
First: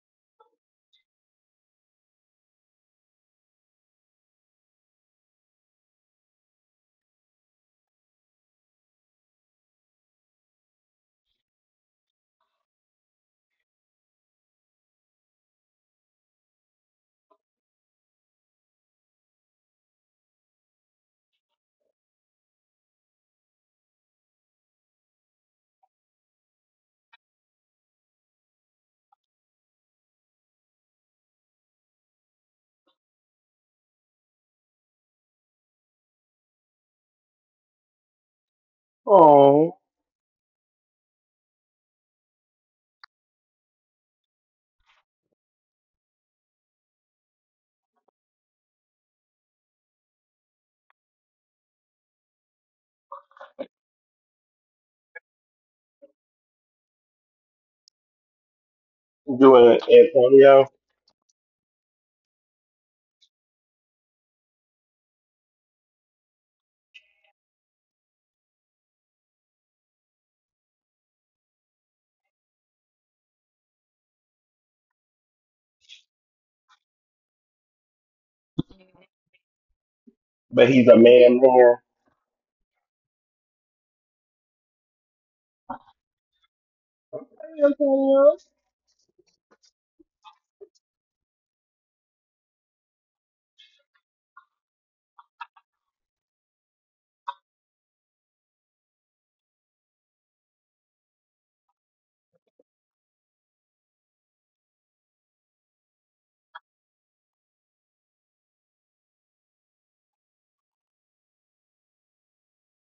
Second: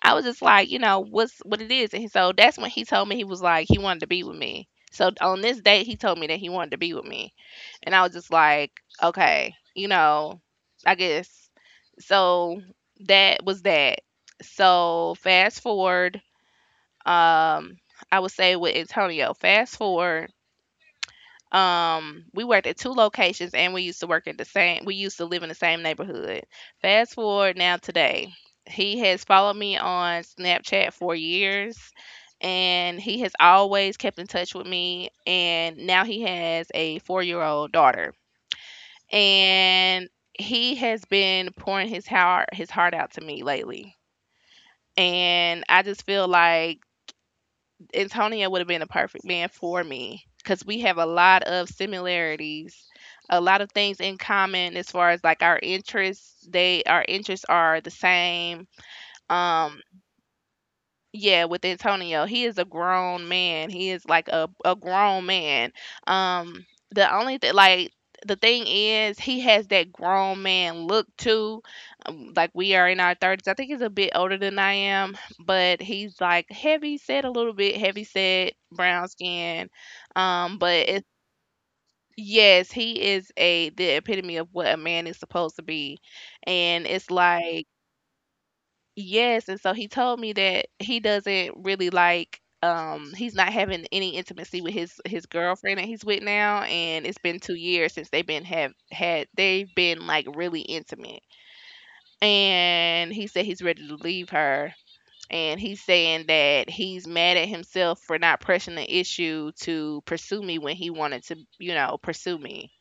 B: I was just like, you know, what's what it is. And so that's when he told me he was like, he wanted to be with me. So on this date, he told me that he wanted to be with me. And I was just like, okay, you know, I guess. So that was that. So fast forward, um, I would say with Antonio, fast forward um, we worked at two locations and we used to work at the same we used to live in the same neighborhood. Fast forward now today. He has followed me on Snapchat for years and he has always kept in touch with me and now he has a four-year-old daughter.
A: Oh,
B: And he has been pouring his heart his heart out to me lately. And I just feel like Antonio would have been a perfect man for me because we have a lot of similarities, a lot of things in common as far as like our interests. They Our interests are the same.
A: doing
B: Um,
A: Antonio,
B: yeah, with Antonio, he is a grown man. He is like a a grown man. Um, the only thing, like the thing is, he has that grown man look too. Um, like, we are in our thirties. I think he's a bit older than I am, but he's like heavy set a little bit, heavy set, brown skin. Um,
A: but he's
B: but
A: a
B: it's
A: man there.
B: Yes, he is a the epitome of what a man is supposed to be, and it's
A: Hey,
B: like
A: Antonio.
B: yes, and so he told me that he doesn't really like um he's not having any intimacy with his his girlfriend that he's with now and it's been two years since they've been have had they've been like really intimate. And he said he's ready to leave her and he's saying that he's mad at himself for not pressing the issue to pursue me when he wanted to, you know, pursue me.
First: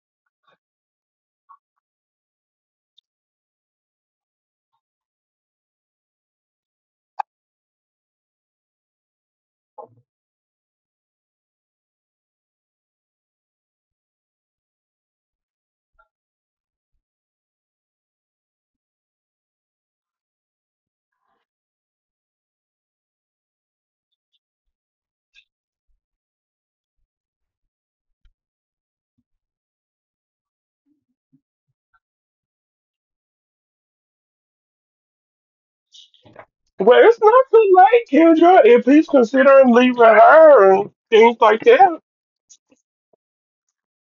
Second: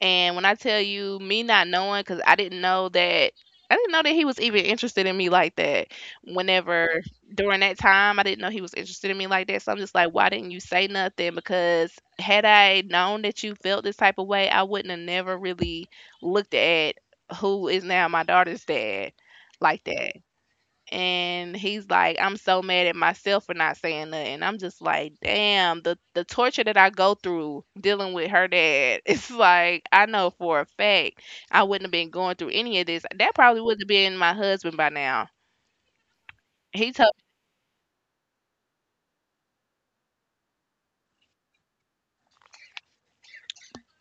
B: And when I tell you me not knowing, because I didn't know that I didn't know that he was even interested in me like that. Whenever During that time, I didn't know he was interested in me like that. So I'm just like, why didn't you say nothing? Because had I known that you felt this type of way, I wouldn't have never really looked at who is now my daughter's dad like that and he's like, I'm so mad at myself for not saying nothing. I'm just like, damn, the the torture that I go through dealing with her dad. It's like I know for a fact I wouldn't have been going through any of this. That probably would have been my husband by now. He
A: Well,
B: told
A: it's nothing like Kendra if he's considering leaving her and things like that.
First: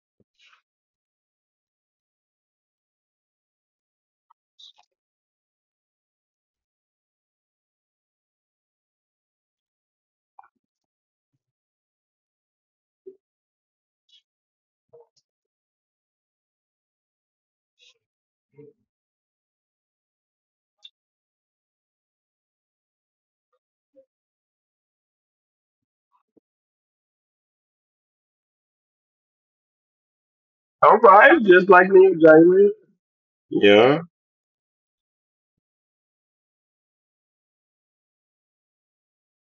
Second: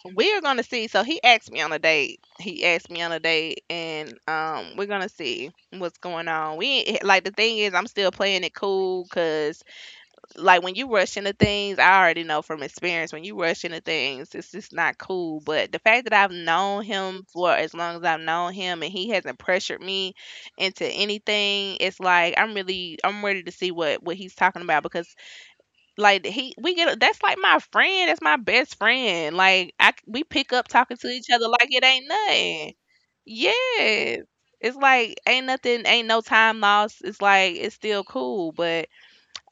B: We're gonna see. So he asked me on a date. He asked me on a date, and um, we're gonna see what's going on. We ain't- Like, the thing is, I'm still playing it cool because like when you rush into things, I already know from experience when you rush into things, it's just not cool. But the fact that I've known him for as long as I've known him and he hasn't pressured me into anything, it's like I'm really I'm ready to see what what he's talking about because like he we get that's like my friend, that's my best friend. Like I we pick up talking
A: All
B: to each
A: right,
B: other
A: just
B: like it
A: like me
B: ain't
A: and Jalen.
B: nothing.
A: Yeah.
B: Yes. It's like ain't nothing, ain't no time lost. It's like it's still cool, but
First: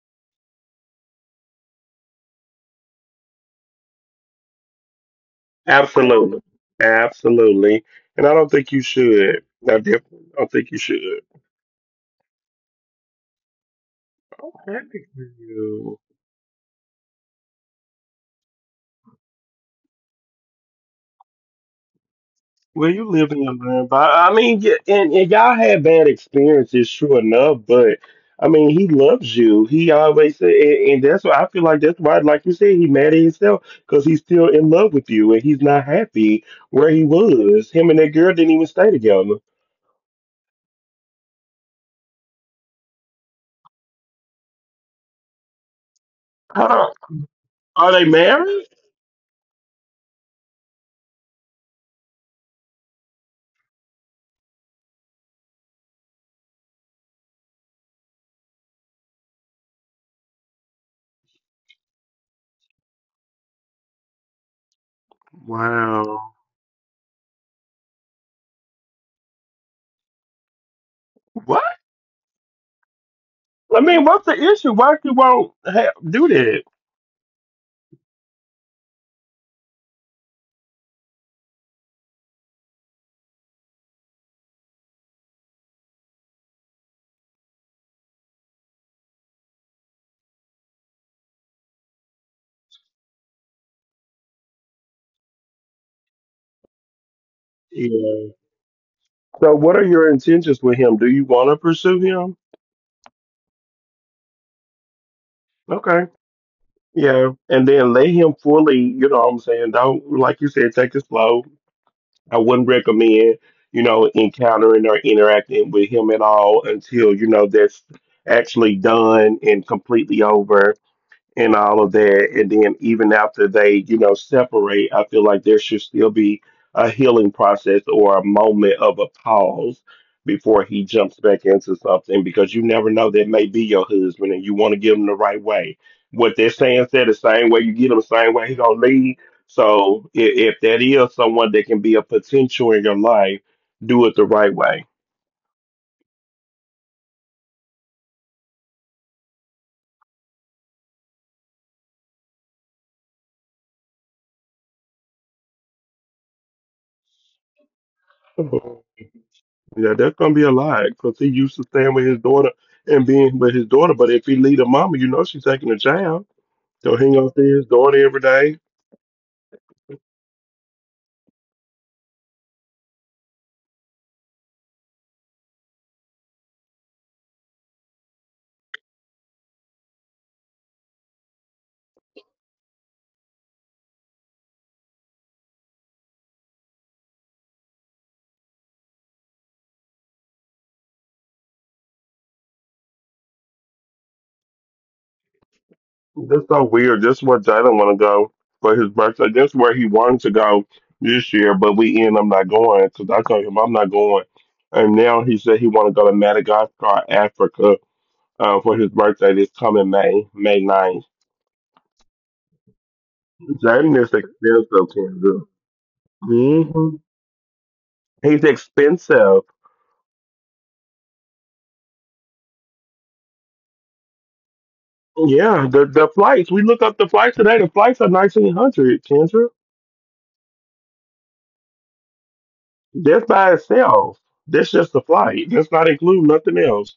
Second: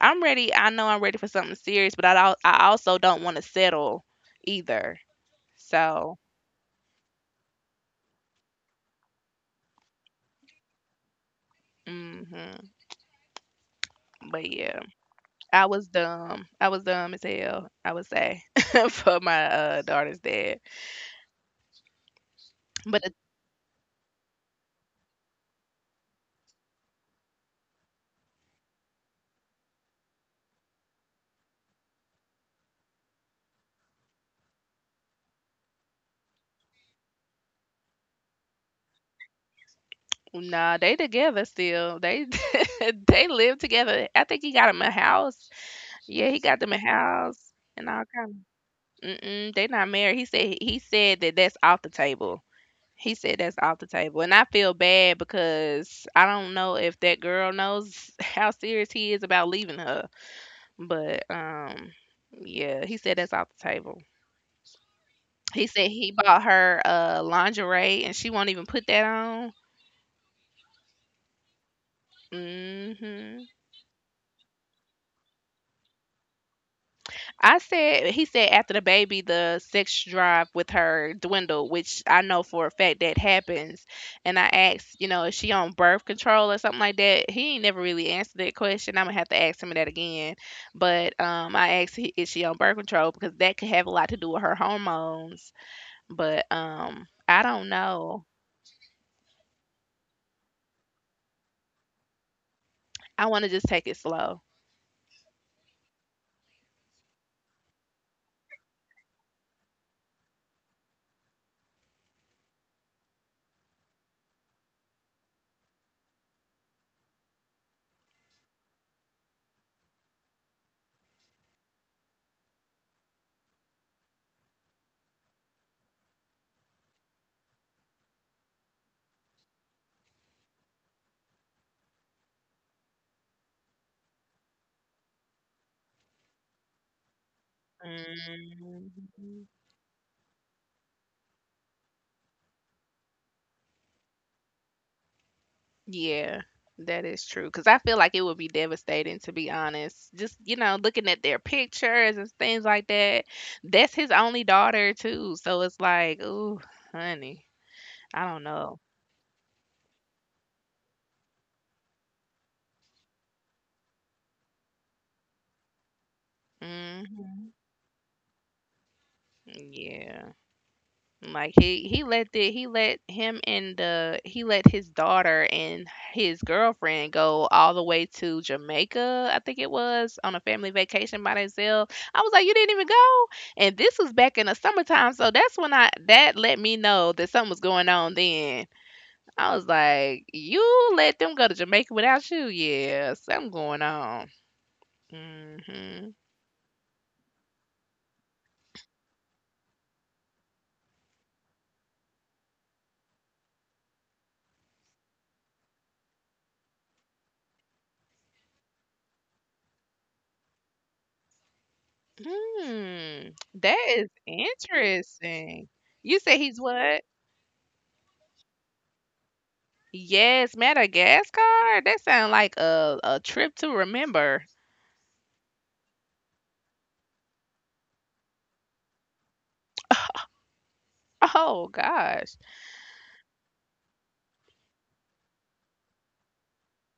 B: I'm ready. I know I'm ready for something serious, but I al- I also don't want to settle either. So,
A: Absolutely. Absolutely. And I don't think you should. I definitely don't think you should.
B: hmm but yeah,
A: Technically,
B: I was
A: you-
B: dumb. I was dumb as hell. I would say for my uh, daughter's dad.
A: Well,
B: But
A: you
B: the,
A: live in your man, I mean, y- and, and y'all had bad experiences, sure enough. But I mean, he loves you. He always said, and, and that's why I feel like that's why, like you said, he mad at himself because he's still in love with you, and he's not happy where he was. Him and that girl didn't even stay together.
B: nah, they together still. They they live together. I think he got him a house. Yeah, he got
A: Hold
B: them a
A: on,
B: house and
A: are they
B: all kind.
A: married?
B: Of, mm-mm, they not married. He said he said that that's off the table. He said that's off the table, and I feel bad because I don't know if that girl knows how serious he is about leaving her. But um, yeah, he said that's off the table. He said he
A: Wow.
B: bought her uh lingerie, and she won't even put that on. Hmm.
A: I mean, what's the issue? Why he won't have, do that?
B: I said he said after the baby the sex drive with her dwindled, which I know for a fact that happens. And I asked, you know, is she on birth control or something like that? He ain't never really answered that question. I'm gonna have to ask him that again. But um I asked he- is she on birth control because that could have a lot to do with her hormones. But um I don't know.
A: Yeah. So, what are your intentions with him? Do you want to pursue him?
B: I wanna just take it slow.
A: Okay. Yeah. And then let him fully, you know what I'm saying? Don't, like you said, take it slow. I wouldn't recommend, you know, encountering or interacting with him at all until, you know, that's actually done and completely over, and all of that. And then even after they, you know, separate, I feel like there should still be a healing process or a moment of a pause before he jumps back into something because you never know that may be your husband and you want to give him the right way. What they're saying said the same way you get him, same way he gonna leave.
B: Mhm.
A: So, if, if that is someone that can be a potential in your life, do it the right way.
B: Yeah, that is true. Because I feel like it would be devastating, to be honest. Just, you know, looking at their pictures and things like that. That's his only daughter, too. So it's like, ooh, honey, I don't know.
A: Yeah, that's gonna be a lie because he used to staying with his daughter and being with his daughter. But if he leave the mama, you know she's taking a child. So he gonna see
B: Hmm.
A: his daughter every day.
B: Yeah. Like he he let the he let him and the he let his daughter and his girlfriend go all the way to Jamaica, I think it was, on a family vacation by themselves. I was like, you didn't even go, and this was back in the summertime, so that's when I that let me know that something was going on. Then I was like, you let them go to Jamaica without you? Yeah, something going on. Mhm.
A: That's so weird. That's where Jalen want to go for his birthday. That's where he wanted to go this year, but we end up not going because I told him I'm not going. And now he said he want to go to Madagascar, Africa, uh, for his birthday this coming May, May ninth.
B: Hmm. That
A: Jordan
B: is
A: is expensive, Kendra.
B: interesting. You said he's
A: Hmm.
B: what?
A: He's expensive.
B: Yes, Madagascar. That sounds like a, a trip to remember.
A: Yeah, the the flights. We looked up the flights today. The flights are nineteen hundred, Kendra.
B: Oh gosh.
A: That's by itself. That's just the flight. That's not include nothing else.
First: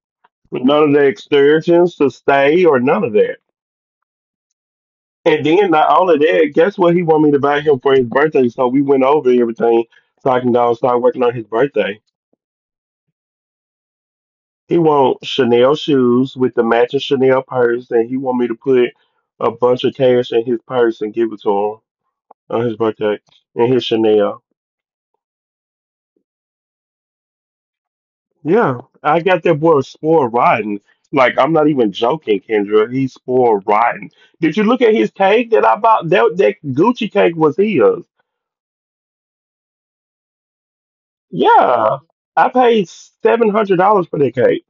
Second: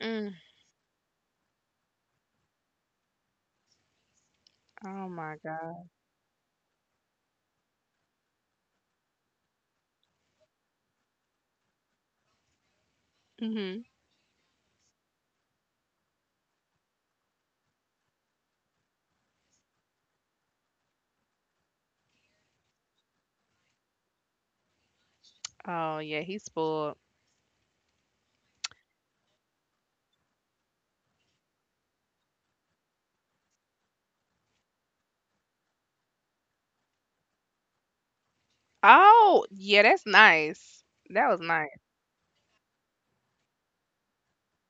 B: Mm.
A: None of the excursions to stay or none of that.
B: Oh my
A: And then
B: god.
A: not all of that, guess what he wanted me to buy him for his birthday? So we went over everything so I can go start working on his birthday.
B: Hmm.
A: He wants Chanel shoes with the matching Chanel purse, and he want me to put a bunch of cash in his purse and give it to him on his birthday. And his Chanel.
B: Oh yeah, he's spoiled.
A: Yeah, I got that boy spoiled rotten. Like I'm not even joking, Kendra. He's spoiled rotten. Did you look at his cake that I bought? That that Gucci cake was his.
B: Oh yeah, that's nice. That was nice.
A: Yeah, I paid seven hundred dollars for that cake.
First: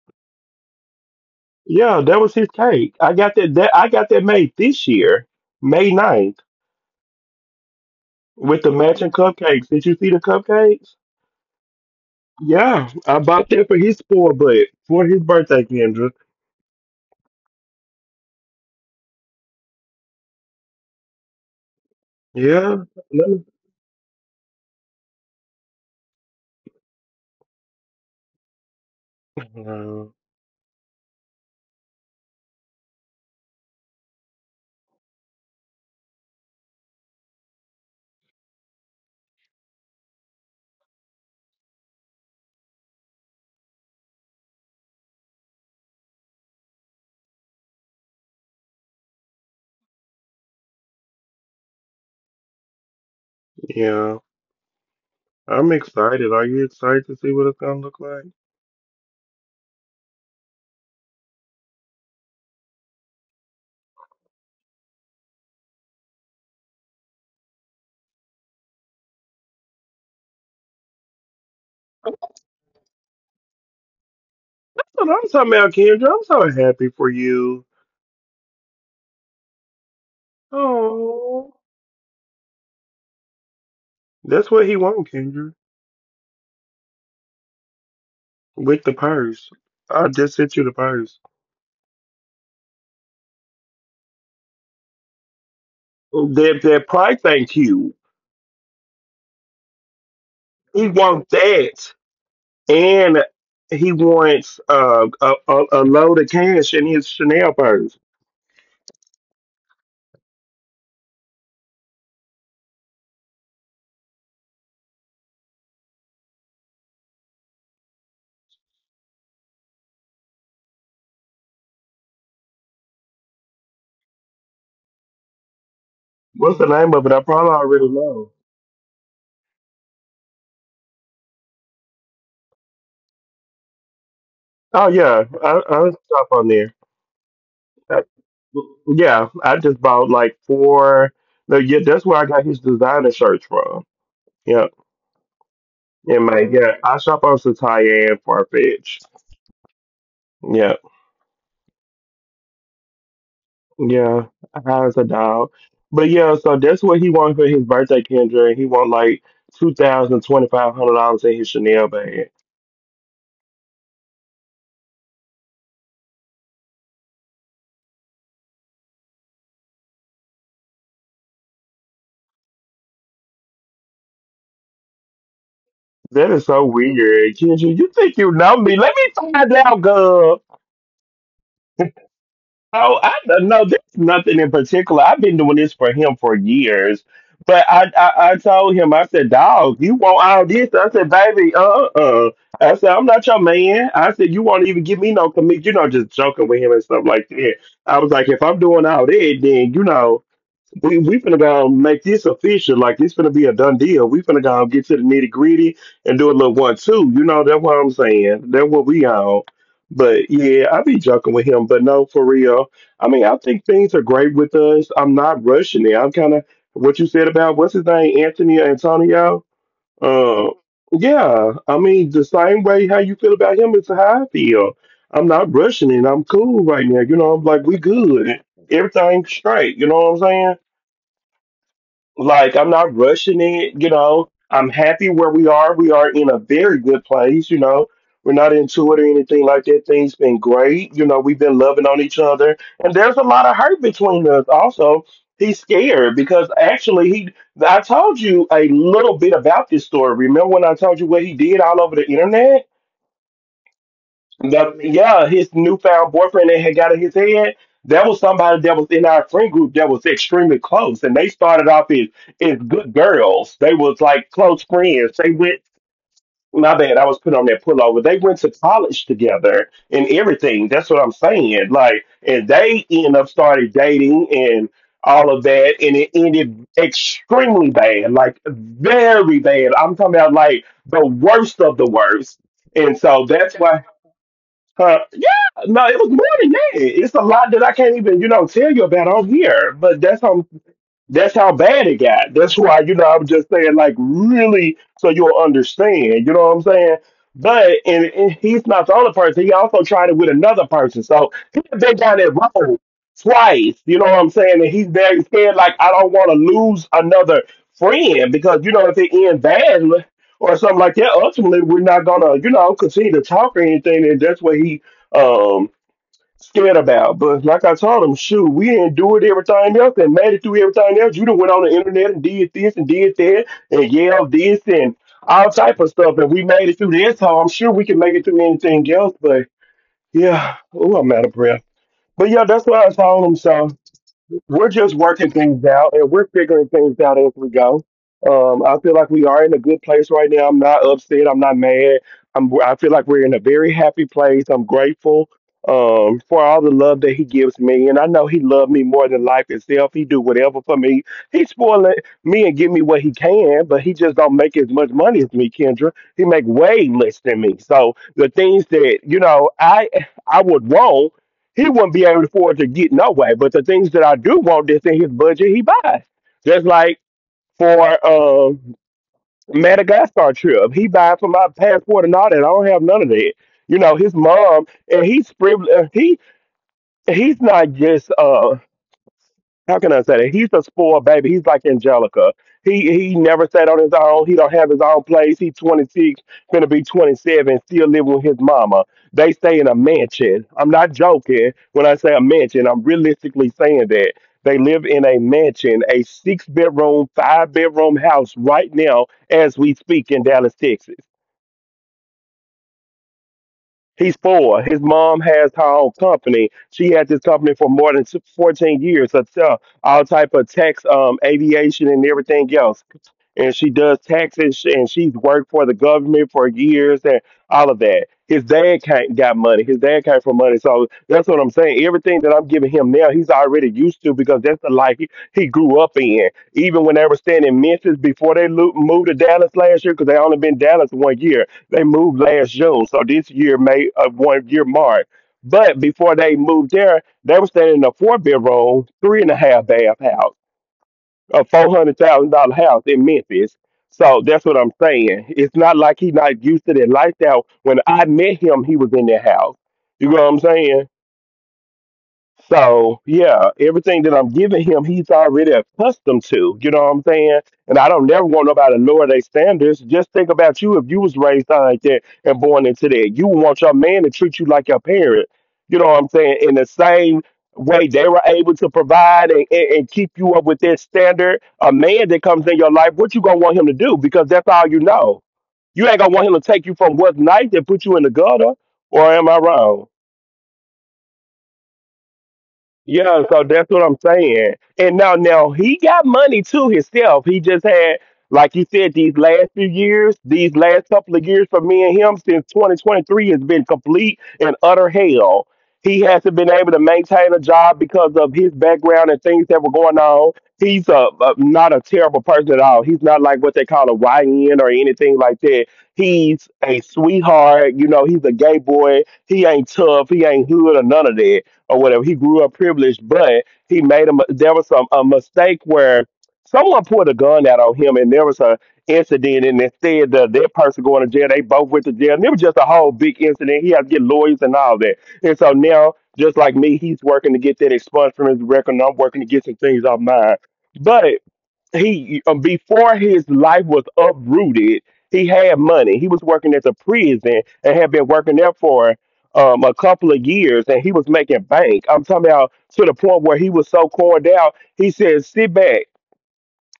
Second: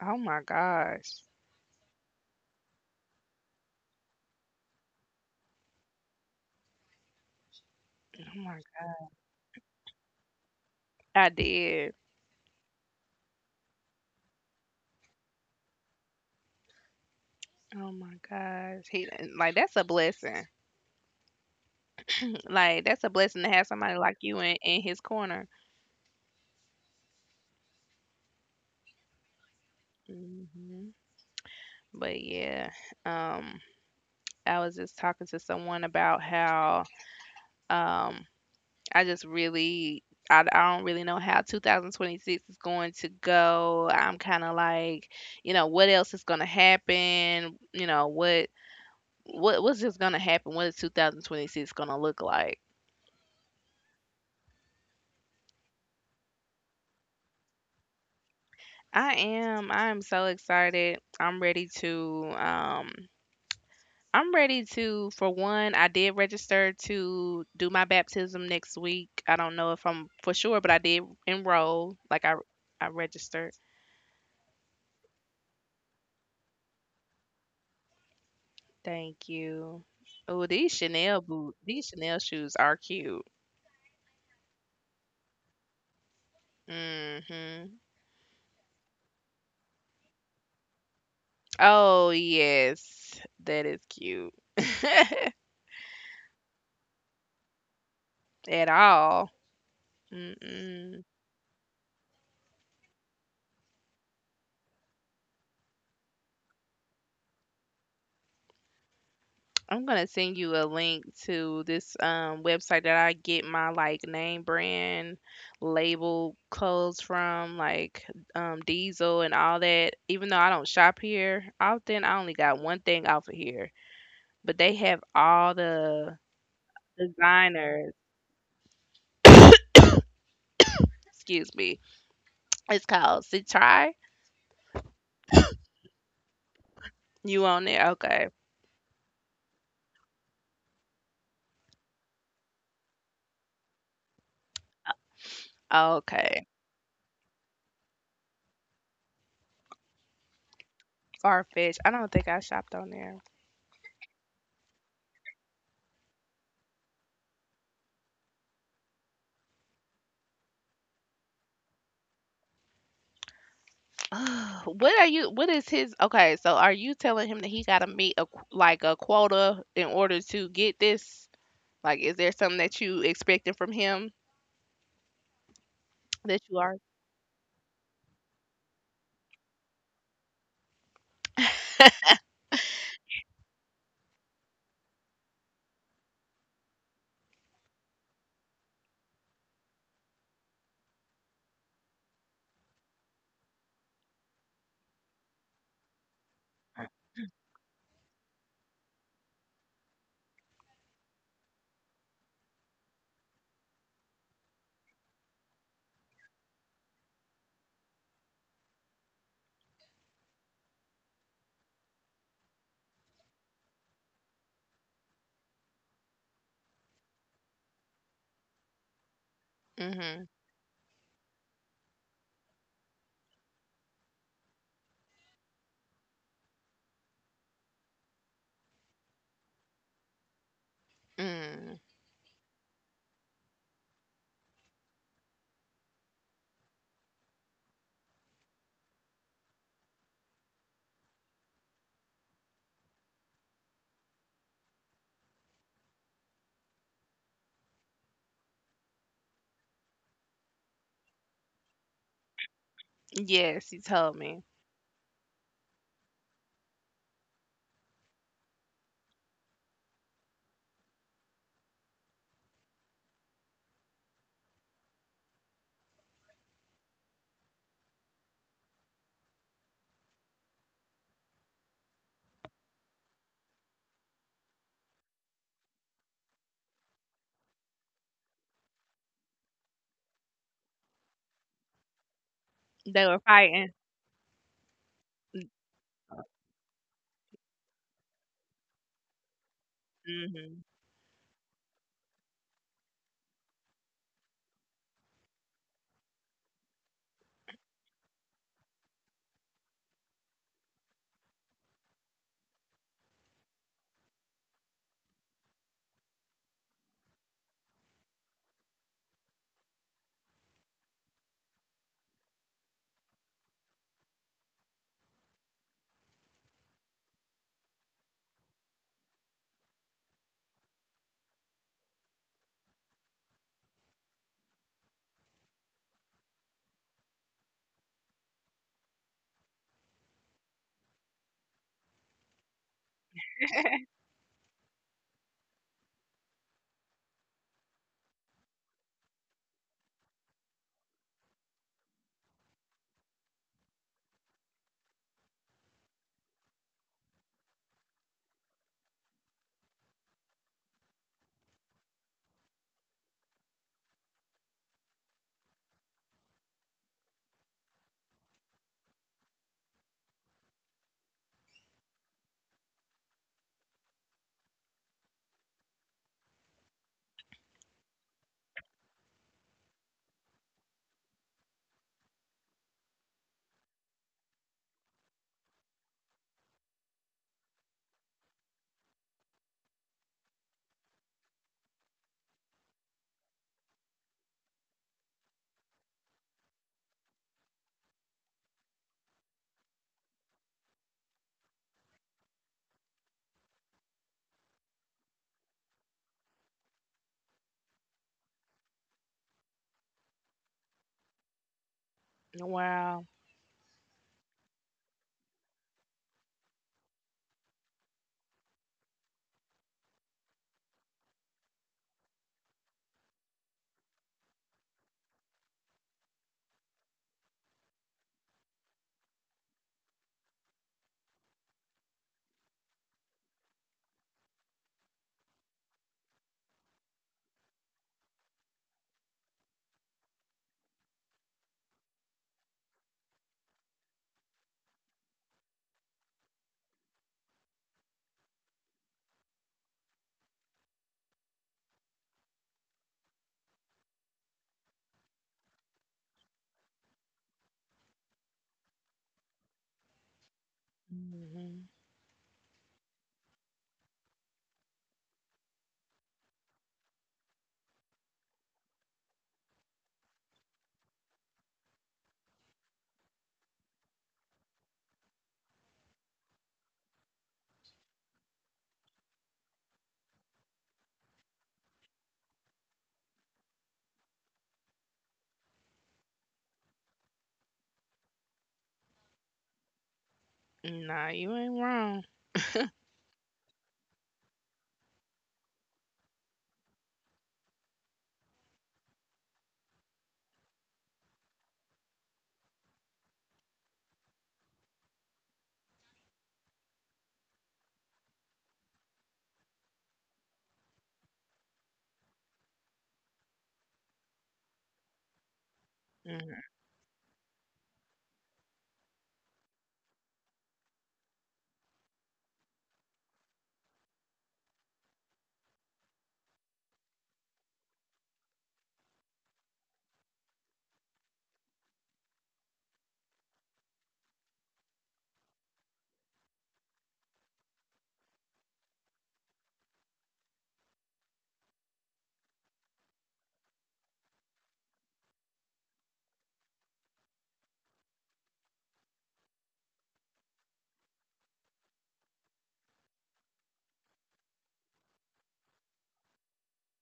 B: Oh my gosh.
A: Yeah, that was his cake. I got that, that I got that made this year, May ninth,
B: Oh
A: with
B: my.
A: the matching cupcakes. Did you see the cupcakes?
B: I did.
A: Yeah, I bought that for his spoiled butt for his birthday, Kendra.
B: Oh my gosh. He Like, that's a blessing.
A: Yeah,
B: Like that's a
A: let
B: blessing
A: me.
B: to have somebody like you in in his corner.
A: Wow,
B: Hmm. But yeah, um, I was just talking to someone about how um I just really I, I don't really know how two thousand twenty-six is going to go. I'm kind of like, you know, what else is going to happen? You know, what what what's just going to happen? What is twenty twenty-six going to look like?
A: yeah, I'm excited. Are you excited to see what it's gonna look like?
B: I am I am so excited. I'm ready to um I'm ready to for one, I did register to do my baptism next week. I don't know if I'm for sure, but I did enroll like I I registered.
A: That's what I'm talking about, Kendra. I'm so happy for you.
B: Thank you. Oh, these Chanel boot,
A: Oh,
B: these Chanel shoes are cute.
A: that's what he wants, Kendra,
B: Hmm.
A: with the purse. I just sent you the purse.
B: Oh, yes. That is cute.
A: That that price ain't cute.
B: At all.
A: He
B: Mm-mm.
A: wants that, and he wants uh, a, a, a load of cash in his Chanel purse.
B: I'm gonna send you a link to this um website that I get my like name brand label clothes from, like um Diesel and all that. Even though I don't shop here often, I only got one thing off of here. But they have all the
A: What's the name of it? I probably already
B: designers,
A: know.
B: excuse me, it's called Citri.
A: Oh yeah, I, I'll stop on there.
B: You on there?
A: Uh,
B: Okay.
A: yeah, I just bought like four. No, yeah, that's where I got his designer shirts from. Yeah, yeah,
B: Okay.
A: man. Yeah, I shop on Sataya and Farfetch. Yeah,
B: Farfetch. I don't think I shopped on there.
A: yeah, I was a dog. But yeah, so that's what he wanted for his birthday, Kendra. He want like two thousand twenty five hundred dollars in his Chanel bag.
B: What are you? What is his? Okay, so are you telling him that he got to meet a qu- like a quota in order to get this? Like, is there something that you expecting from him
A: That
B: that
A: is
B: you
A: so
B: are?
A: weird. Kendra, you think you know me. Let me find out, girl. Oh, I don't know. There's nothing in particular. I've been doing this for him for years. But I, I, I told him, I said, dog, you want all this? I said, baby, uh-uh. I said, I'm not your man. I said, you won't even give me no commit. You know, just joking with him and stuff like that. I was like, if I'm doing all that, then, you know, we we finna go make this official. Like it's finna be a done deal. We finna go get to the nitty gritty and do a little one two. You know that's what I'm saying. That's what we on. But yeah, I be joking with him. But no, for real. I mean, I think things are great with us. I'm not rushing it. I'm kind of what you said about what's his name, Anthony Antonio.
B: Mm-hmm.
A: Uh, yeah. I mean, the same way how you feel about him is how I feel. I'm not rushing it. I'm cool right now. You know, I'm like we good. Everything's straight. You know what I'm saying?
B: Mm.
A: Like, I'm not rushing it, you know. I'm happy where we are. We are in a very good place, you know. We're not into it or anything like that. Things been great. You know, we've been loving on each other. And there's a lot of hurt between us. Also, he's scared because actually he I told you a little bit about this story. Remember when I told you what he did all over the internet?
B: Yes, he told me
A: The Yeah, his newfound boyfriend that had got in his head. That was somebody that was in our friend group that was extremely close, and they started off as as good girls. They was like close friends. They went. My bad, I was put on that pullover. They went to college together and everything. That's what I'm saying. Like, and they end up started dating and all of that, and it ended extremely bad, like very bad. I'm talking about like the worst of the worst. And
B: they were
A: so that's
B: fighting.
A: why uh, yeah, no, it was more than that. It's a lot that I can't even, you know, tell you about on here. But that's how
B: Mm-hmm.
A: that's how bad it got. That's why, you know, I'm just saying, like, really, so you'll understand. You know what I'm saying? But, and, and he's not the only person. He also tried it with another person. So he's been down that road twice. You know what I'm saying? And he's very scared, like, I don't want to lose another friend because, you know, if it ends badly or something like that, ultimately, we're not going to, you know, continue to talk or anything. And that's what he, um, scared about. But like I told him, shoot, we didn't do endured everything else and made it through everything else. You done went on the internet and did this and did that and yelled this and all type of stuff, and we made it through this. So I'm sure we can make it through anything else. But yeah, oh, I'm out of breath. But yeah, that's what I told him. So we're just working things out and we're figuring things out as we go. Um, I feel like we are in a good place right now. I'm not upset. I'm not mad. I'm, I feel like we're in a very happy place. I'm grateful um, for all the love that he gives me. And I know he loved me more than life itself. He do whatever for me. He spoiling me and give me what he can, but he just don't make as much money as me, Kendra. He make way less than me. So the things that, you know, I I would want he wouldn't be able to afford to get no way. But the things that I do want that's in his budget, he buys. Just like for um Madagascar trip, he buys for my passport and all that. I don't have none of that. You know, his mom and he's privileged. He he's not just uh how can I say that? He's a spoiled baby. He's like Angelica. He he never sat on his own. He don't have his own place. He's twenty-six, gonna be twenty-seven, still living with his mama. They stay in a mansion. I'm not joking when I say a mansion. I'm realistically saying that they live in a mansion, a six bedroom, five bedroom house right now as we speak in Dallas, Texas.
B: Wow.
A: He's four. His mom has her own company. She had this company for more than fourteen years. So so all type of tax, um, aviation, and everything else. And she does taxes, and she's worked for the government for years and all of that. His dad can't got money. His dad came from money, so that's what I'm saying. Everything that I'm giving him now, he's already used to because that's the life he, he grew up in. Even when they were staying in Memphis before they lo- moved to Dallas last year, because they only been in Dallas one year, they moved last June, so this year made a one year mark. But before they moved there, they were staying in a four bedroom, three and a half bath house, a four hundred thousand dollar house in Memphis. So that's what I'm saying. It's not like he's not used to that lifestyle. When I met him, he was in that house. You know what I'm saying?
B: Mm-hmm.
A: So yeah, everything that I'm giving him, he's already accustomed to. You know what I'm saying? And I don't never want nobody to lower their standards. Just think about you if you was raised like that and born into that. You would want your man to treat you like your parent. You know what I'm saying? In the same way they were able to provide and, and, and keep you up with their standard, a man that comes in your life, what you gonna want him to do? Because that's all you know. You ain't gonna want him to take you from what's nice and put you in the gutter, or am I wrong?
B: Nah, you ain't wrong.
A: Yeah, so that's what I'm saying. And now, now he got money too himself. He just had, like you said, these last few years, these last couple of years for me and him since twenty twenty-three has been complete and utter hell. He hasn't been able to maintain a job because of his background and things that were going on. He's a, a not a terrible person at all. He's not like what they call a Y N or anything like that.
B: Mm-hmm.
A: He's a sweetheart. You know, he's a gay boy. He ain't tough. He ain't hood or none of that or whatever. He grew up privileged, but he made a mi- there was some a mistake where someone pulled a gun out on him, and there was a incident, and instead of that person going to jail, they both went to jail. And it was just a whole big incident. He had to get lawyers and all that, and so now. Just like me, he's working to get that expunged from his record, and I'm working to get some things off mine. But he uh, before his life was uprooted, he had money. He was working at the prison and had been working there for um, a couple of years, and he was making bank. I'm talking about to the point where he was so cored out. He said, "Sit back,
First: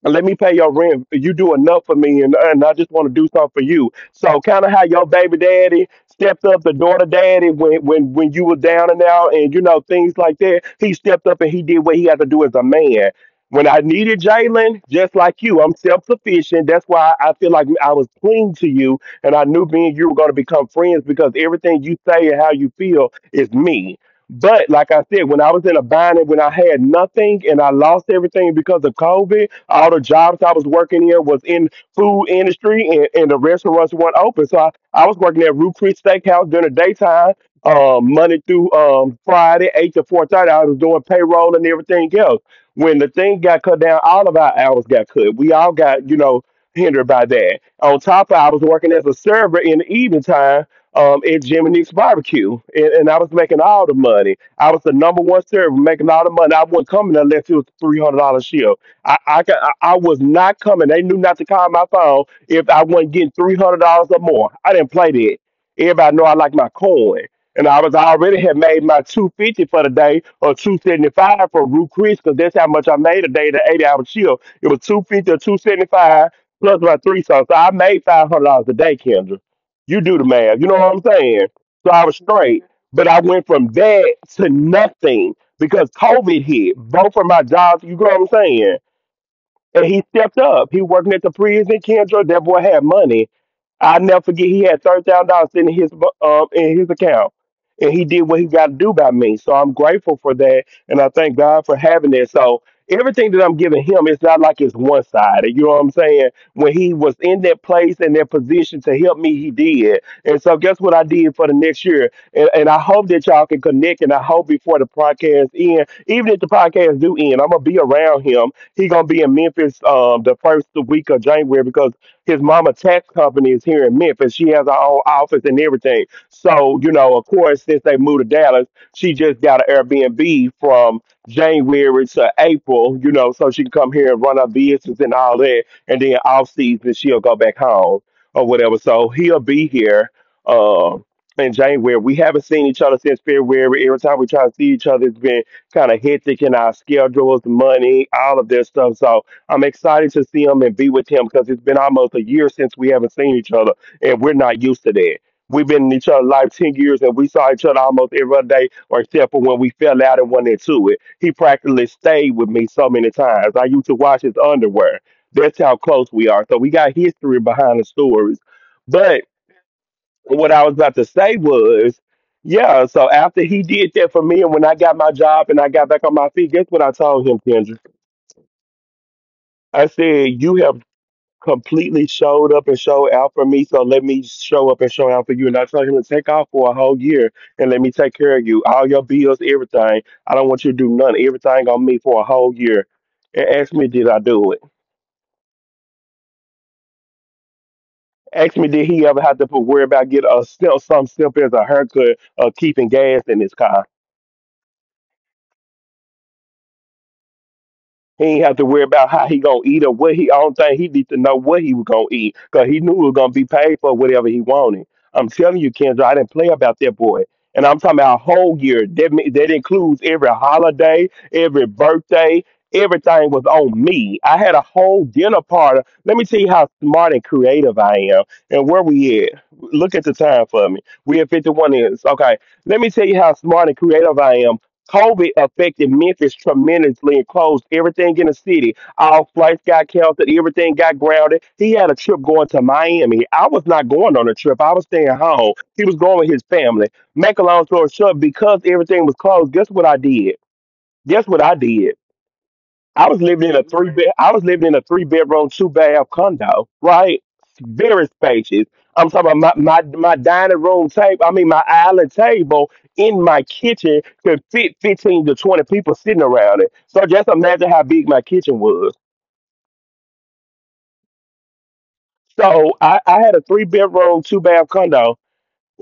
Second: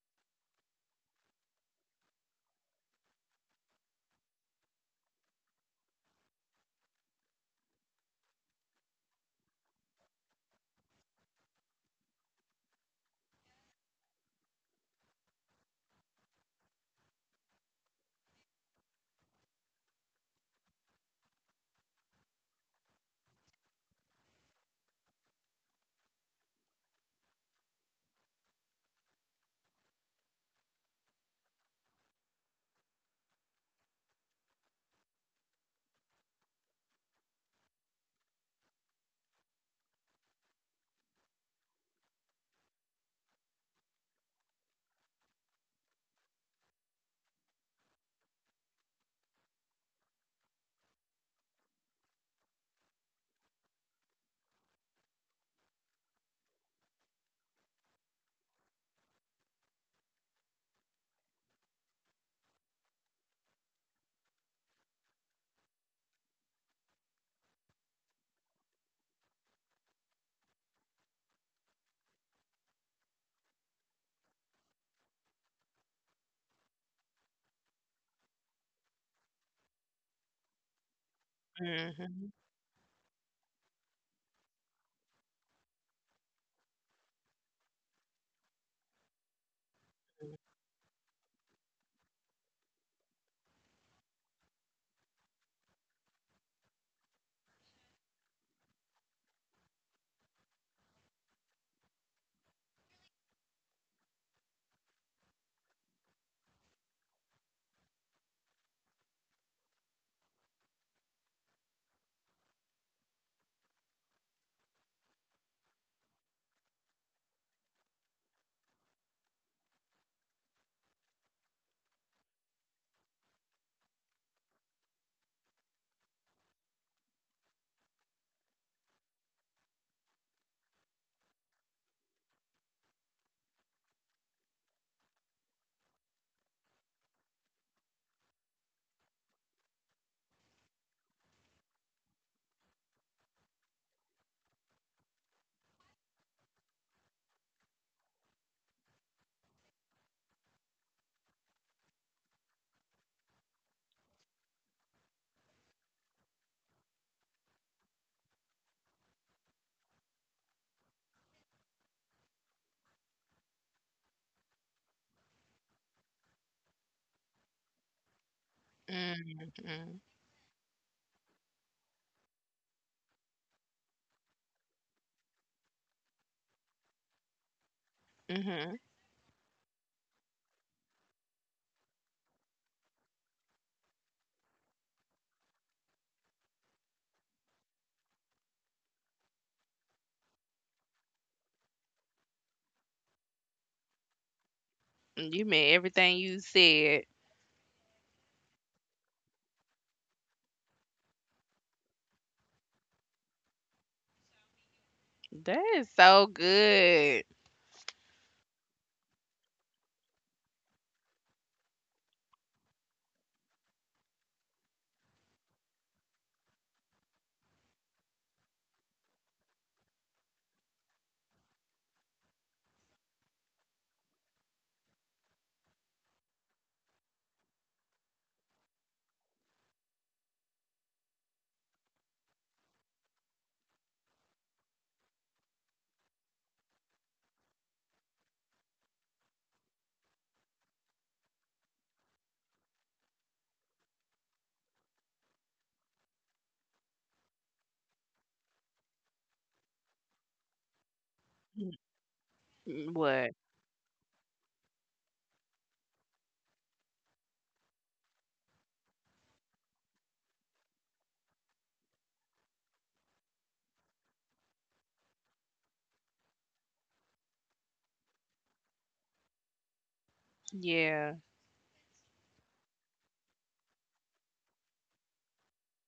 A: let me pay your rent. You do enough for me, and, and I just want to do something for you." So kind of how your baby daddy stepped up the daughter daddy when when when you were down and out, and you know things like that. He stepped up and he did what he had to do as a man. When I needed Jalen, just like you, I'm self sufficient. That's why I feel like I was clean to you, and I knew me and you were going to become friends because everything you say and how you feel is me. But like I said, when I was in a bind and when I had nothing and I lost everything because of COVID, all the jobs I was working in was in food industry and, and the restaurants weren't open. So I, I was working at Root Creek Steakhouse during the daytime, um, Monday through um, Friday, eight to four thirty. I was doing payroll and everything else. When the thing got cut down, all of our hours got cut. We all got, you know, hindered by that. On top of I was working as a server in the evening time um, at Jim and Nick's Barbecue, and, and I was making all the money. I was the number one server making all the money. I wasn't coming unless it was three hundred dollars shift. I I, ca- I I was not coming. They knew not to call my phone if I wasn't getting three hundred dollars or more. I didn't play that. Everybody know I like my coin, and I was I already had made my two fifty for the day or two seventy five for Root Chris because that's how much I made a day the eighty hour chill. It was two fifty or two seventy five plus my three songs. So I made five hundred dollars a day, Kendra. You do the math. You know what I'm saying? So I was
B: Mm-hmm.
A: straight, but I went from that to nothing because COVID hit. Both of my jobs. You know what I'm saying? And he stepped up. He working at the prison, Kendra. That boy had money. I never forget he had thirty thousand dollars in his um in his account, and he did what he got to do by me. So I'm grateful for that, and I thank God for having that. So everything that I'm giving him, it's not like it's one sided. You know what I'm saying? When he was in that place and that position to help me, he did. And so guess what I did for the next year? And, and I hope that y'all can connect, and I hope before the podcast end, even if the podcast do end, I'm gonna be around him. He gonna be in Memphis um the first week of January because his mama tax company is here in Memphis. She has her own office and everything. So, you know, of course, since they moved to Dallas, she just got an Airbnb from January to April, you know, so she can come here and run her business and all that. And then off season, she'll go back home or whatever. So he'll be here. Um, in January. We haven't seen each other since February. Every time we try to see each other, it's been kind of hectic in our schedules, money, all of that stuff. So I'm excited to see him and be with him because it's been almost a year since we haven't seen each other, and we're not used to that. We've been in each other's life ten years, and we saw each other almost every other day, or except for when we fell out and went into it. He practically stayed with me so many times. I used to wash his underwear. That's how close we are. So we got history behind the stories. But what I was about to say was, yeah, so after he did that for me, and when I got my job and I got back on my feet, guess what I told him, Kendra?
B: Mm-hmm.
A: I said, you have completely showed up and showed out for me. So let me show up and show out for you. And I told him to take off for a whole year and let me take care of you. All your bills, everything. I don't want you to do none. Everything on me for a whole year. And ask me, did I do it?
B: Mm, you meant everything you said.
A: Ask me, did he ever have to put- worry about getting a step, some step as a haircut or keeping gas in his car?
B: That is so good.
A: He ain't have to worry about how he gonna eat or what he. I don't think he need to know what he was gonna eat because he knew he was gonna be paid for whatever he wanted. I'm telling you, Kendra, I didn't play about that boy, and I'm talking about a whole year. That me- that includes every holiday, every birthday, everything was on me. I had a whole dinner party. Let me tell you how smart and creative I am, and where we at. Look at the time for me. We at fifty-one is okay, let me tell you how smart and creative I am. COVID affected Memphis tremendously and closed everything in the city. All flights got canceled. Everything got grounded. He had a trip going to Miami. I was not going on a trip. I was staying home. He was going with his family. Make a long story short, because everything was closed, guess what I did? Guess what I
B: Mm,
A: did? I was
B: what?
A: living in a three bed. I was living in a three bedroom, two bath condo, right? Very spacious. I'm talking about my, my my dining room table. I mean, my island table in my kitchen could fit fifteen to twenty people sitting around it. So just imagine how big my kitchen was.
B: Yeah.
A: So I, I had a three bedroom, two bath condo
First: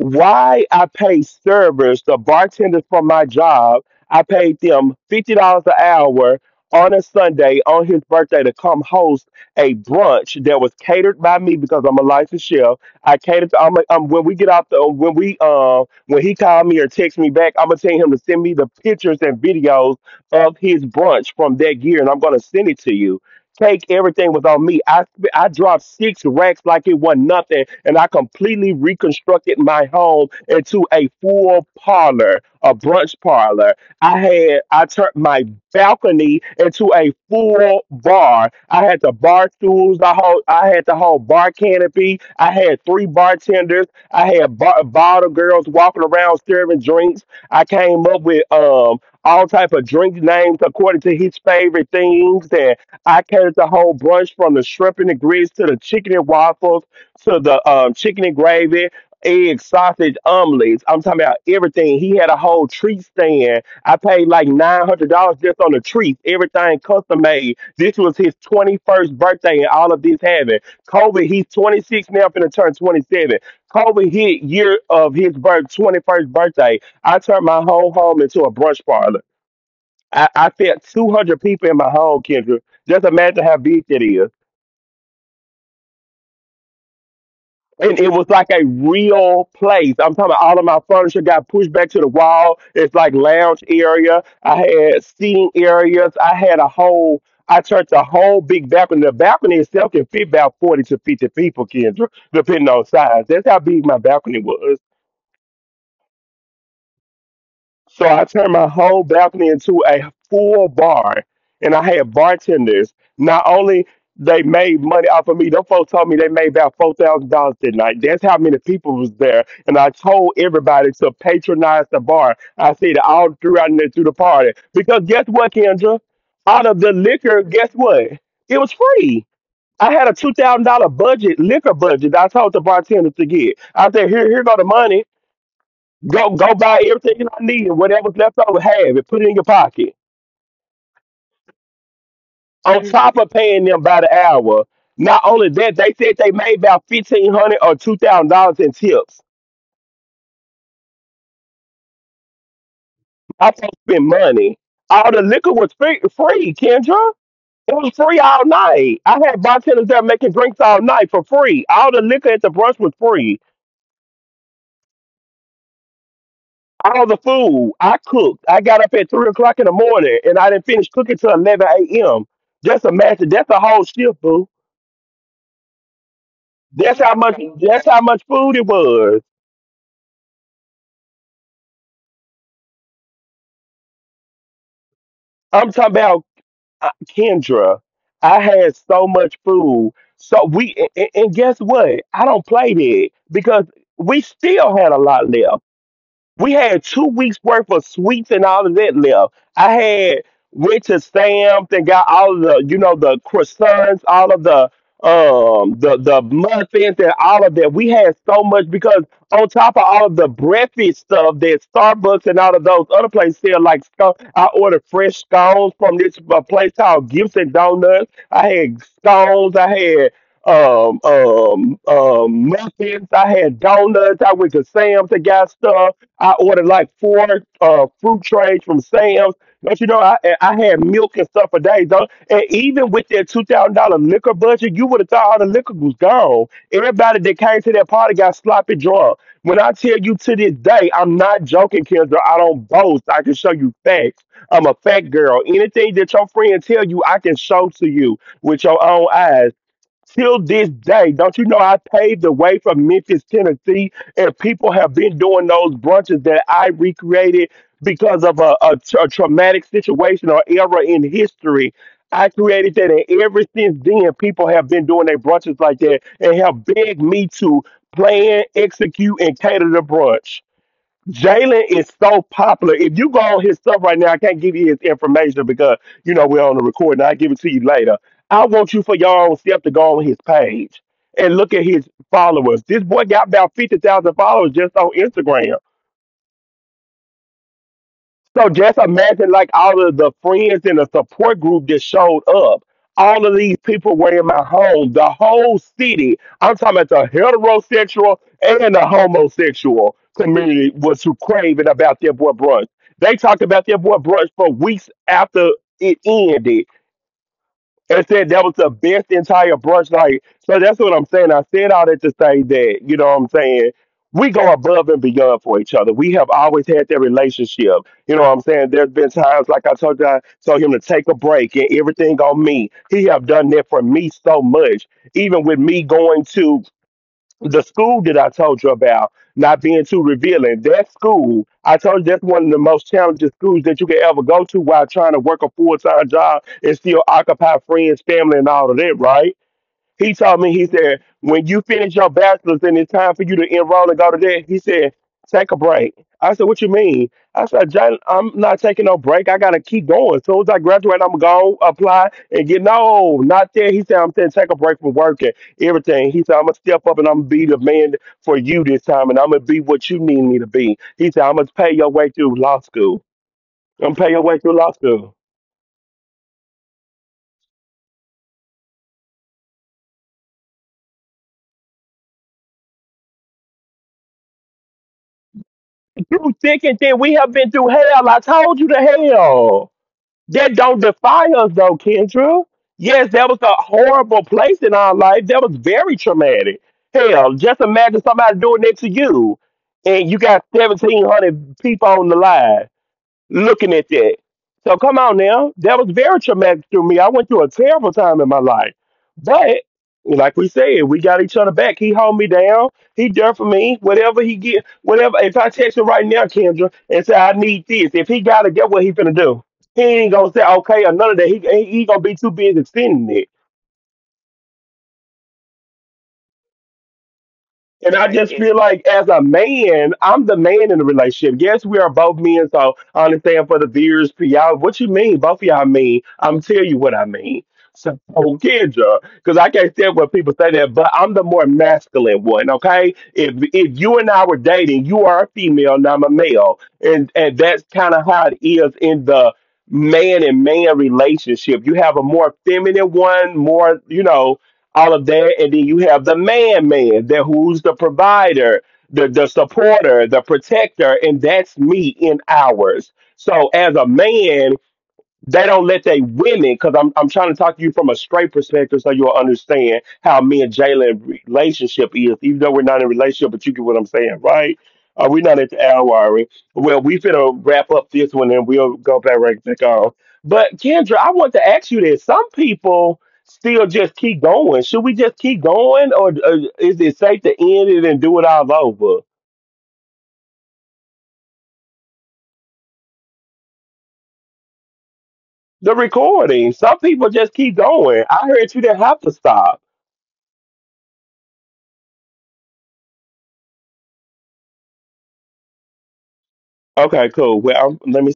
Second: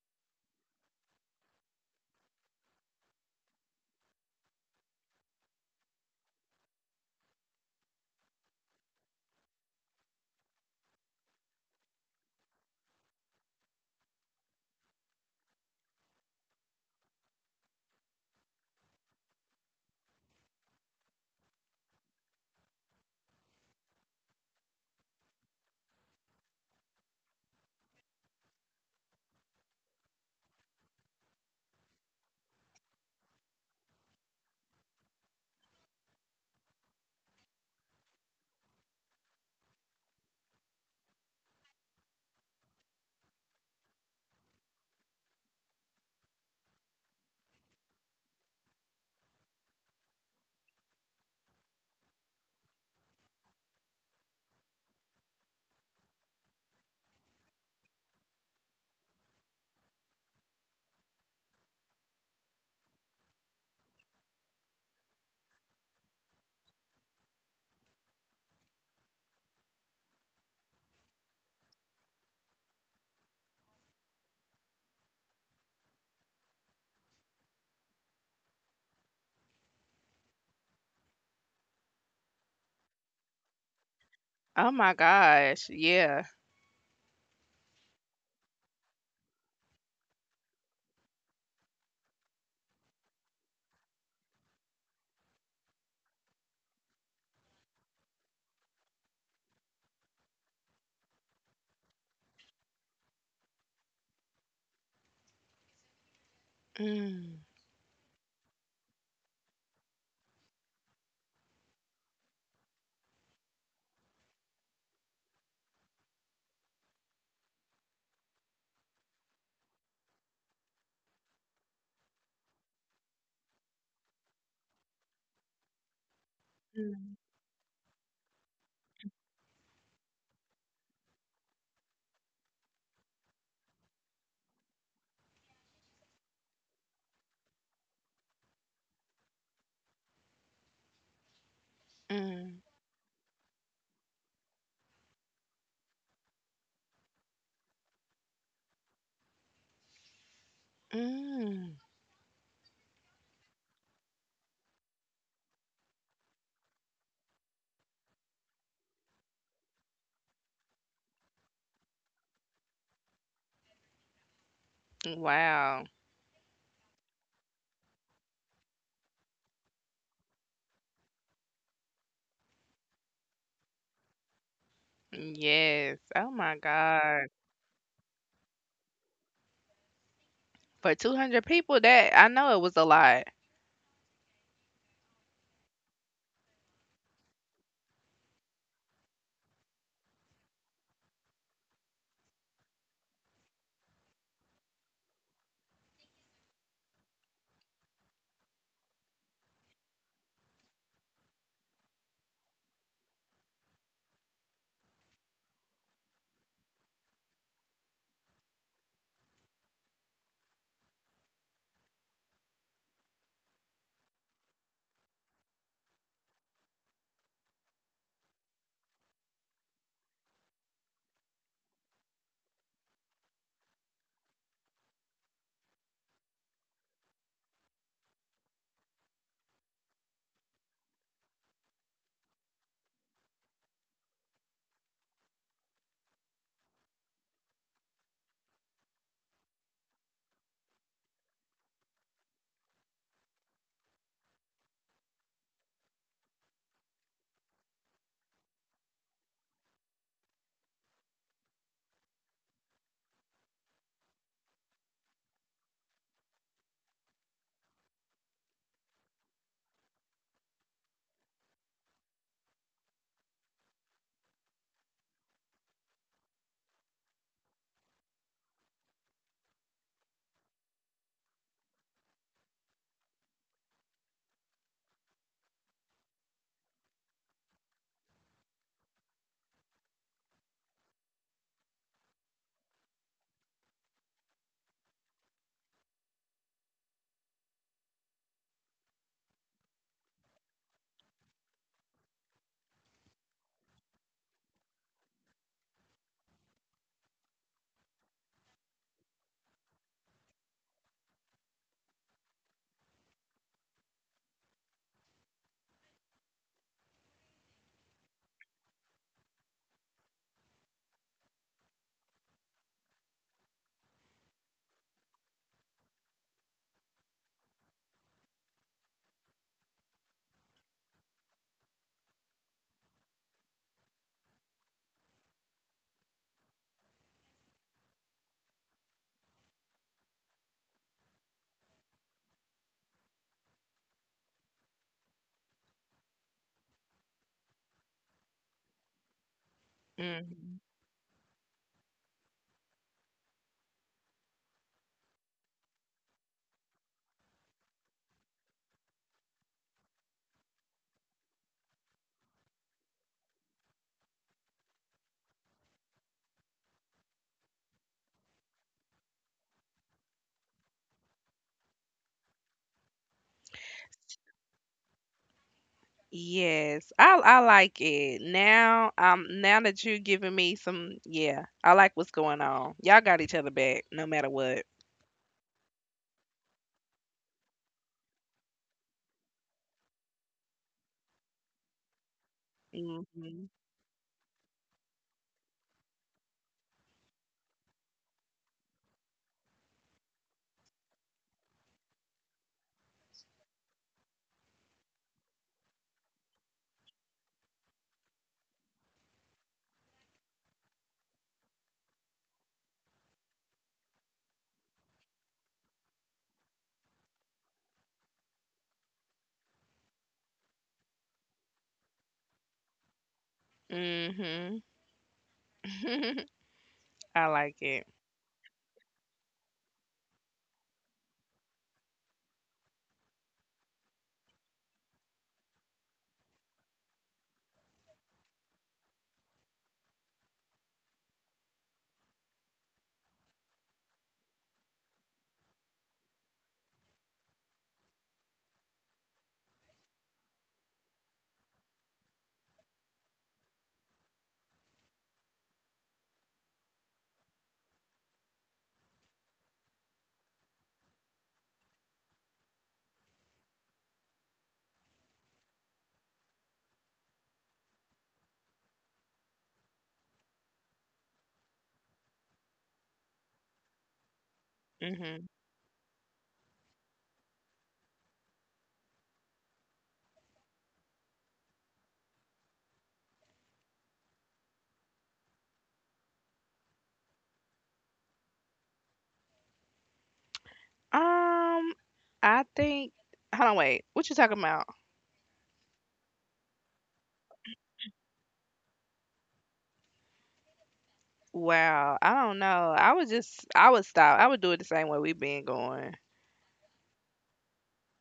A: why I pay servers, the bartenders for my job, I paid them fifty dollars an hour on a Sunday on his birthday to come host a brunch that was catered by me because I'm a licensed chef. I catered. To, I'm, a, I'm when we get out the when we uh, when he called me or text me back, I'm gonna tell him to send me the pictures and videos of his brunch from that year, and I'm gonna send it to you take everything was on me. I I dropped six racks like it was nothing, and I completely reconstructed my home into a full parlor, a brunch parlor. I had I turned my balcony into a full bar. I had the bar stools, the whole I had the whole bar canopy. I had three bartenders. I had bar, bottle girls walking around serving drinks. I came up with um all type of drink names according to his favorite things, and I carried the whole brunch from the shrimp and the grits to the chicken and waffles to the um, chicken and gravy, egg, sausage, omelets. I'm talking about everything. He had a whole treat stand. I paid like nine hundred dollars just on the treats, everything custom made. This was his twenty-first birthday and all of this happened. COVID, he's twenty-six now, finna turn twenty-seven. COVID hit year of his birth, twenty-first birthday. I turned my whole home into a brunch parlor. I, I fed two hundred people in my home, Kendra. Just imagine how big that is.
B: Oh my gosh. Yeah.
A: And it was like a real place. I'm talking about all of my furniture got pushed back to the wall. It's like lounge area. I had seating areas. I had a whole, I churched a whole big balcony. The balcony itself can fit about forty to fifty people, Kendra, depending on size. That's how big my balcony was.
B: Mm,
A: So I turned my whole balcony into a full bar, and I had bartenders. Not only they made money off of me, them folks told me they made about four thousand dollars that night. That's how many people was there, and I told everybody to patronize the bar. I said it all throughout and through the party because guess what, Kendra? Out of the
B: mm,
A: liquor, guess what? It was free. I had a two thousand dollar budget, liquor budget that I told the bartender to get. I said, "Here, here go the money. Go go buy everything I need and whatever's left over, have it, put it in your pocket."
B: mm,
A: On top of paying them by the hour, not only that, they said they made about fifteen hundred or two thousand dollars in tips.
B: mm.
A: I supposed to spend money. All the liquor was free, free, Kendra. It was free all night. I had bartenders there making drinks all night for free. All the liquor at the brunch was free.
B: Wow.
A: All the food I cooked. I got up at three o'clock in the morning and I didn't finish cooking till eleven a m. Just imagine that's a whole shift, boo.
B: Yes. Oh my
A: That's how
B: God.
A: much. That's how much food it was.
B: For two hundred people, that I know it was a lot.
A: I'm talking about uh, Kendra. I had so much food. So we and, and guess what? I don't play that because we still had a lot left. We had two weeks worth of sweets and all of that left. I had went to Sam's and got all of the, you know, the croissants, all of the um the the muffins and all of that. We had so much because on top of all of the breakfast stuff that Starbucks and all of those other places sell, like scone, I ordered fresh scones from this uh, place called Gibson Donuts. I had scones. I had um um um muffins. I had donuts. I went to Sam's and got stuff. I ordered like four uh, fruit trays from Sam's. Don't you know I I had milk and stuff for days. Don't- And even with that two thousand dollar liquor budget, you would have thought all the liquor was gone. Everybody that came to that party got sloppy drunk. When I tell you to this day, I'm not joking, Kendra. I don't boast. I can show you facts. I'm a fact girl. Anything that your friend tell you, I can show to you with your own eyes till this day. Don't you know I paved the way from Memphis, Tennessee, and people have been doing those brunches that I recreated because of a, a, tra- a traumatic situation or era in history. I created that, and ever since then, people have been doing their brunches like that and have begged me to plan, execute, and cater the brunch. Jalen is so popular. If you go on his stuff right now, I can't give you his information because you know we're on the recording. I'll give it to you later. I want you for your own self to go on his page and look at his followers. This boy got about fifty thousand followers just on Instagram. So just imagine like all of the friends in the support group that showed up. All of these people were in my home, the whole city. I'm talking about the heterosexual and the homosexual community was who craving about their boy brunch. They talked about their boy brunch for weeks after it ended and said that was the best entire brunch night. So that's what I'm saying. I said all that to say that, you know what I'm saying? We go above and beyond for each other. We have always had that relationship. You know what I'm saying? There's been times like I told you, I told him to take a break and everything on me. He have done that for me so much. Even with me going to the school that I told you about not being too revealing, that school, I told you that's one of the most challenging schools that you can ever go to while trying to work a full time job and still occupy friends, family, and all of that, right? He told me,
B: Hmm.
A: he said, when you finish your bachelor's and it's time for you to enroll and go to that, he said, take a break. I said, what you mean? I said, "Jalen, I'm not taking no break. I got to keep going. As soon as I graduate, I'm going to apply and get, no, not there." He said, "I'm saying take a break from work and everything." He said, "I'm going to step up and I'm going to be the man for you this time and I'm going to be what you need me to be." He said, "I'm going to pay your way through law school. I'm going to pay your way through law school."
B: Yes. I I like it. Now, um, now that you're giving me some, yeah, I like what's going on. Y'all got each other back no matter what.
A: You thick and thin. We have been through hell. I told you to hell. That don't defy us though, Kendra. Yes, that was
B: Hmm.
A: a horrible place in our life. That was very traumatic. Hell, just imagine somebody doing that to you and you got seventeen hundred people on the line looking at that. So come on now. That was very traumatic to me. I went through a terrible time in my life. But like we said, we got each other back. He hold me down. He there for me. Whatever he get, whatever. If I text him right now, Kendra, and say I need this, if he gotta get what he finna do, he ain't gonna say okay or none of that. He he, he gonna be too busy sending it.
B: Hmm. I like it.
A: And I just feel like as a man, I'm the man in the relationship. Yes, we are both men, so I understand for the viewers, for y'all, what you mean, both of y'all mean, I'm tell you what I mean. So oh, Kendra, because I can't stand when people say that, but I'm the more masculine one, okay? If if you and I were dating, you are a female and I'm a male. And and that's kind of how it is in the man and man relationship. You have a more feminine one, more, you know, all of that. And then you have the man man that who's the provider, the, the supporter, the protector, and that's me in ours. So as a man, they don't let they women because I'm I'm trying to talk to you from a straight perspective so you'll understand how me and Jalen relationship is, even though we're not in a relationship, but you get what I'm saying, right? Uh, we're
B: Mhm.
A: not at the hour already. Well, we finna wrap up this one and we'll go back right back on. But Kendra, I want to ask you this. Some people still just keep going. Should we just keep going or uh, is it safe to end it and do it all over?
B: Um, I think Hold on, wait. What you talking about?
A: The recording. Some people just keep going. I heard you didn't have to stop.
B: Wow, I don't know. I would just I would stop. I would do it the same way we've been going.
A: Okay, cool. Well, I'm, let me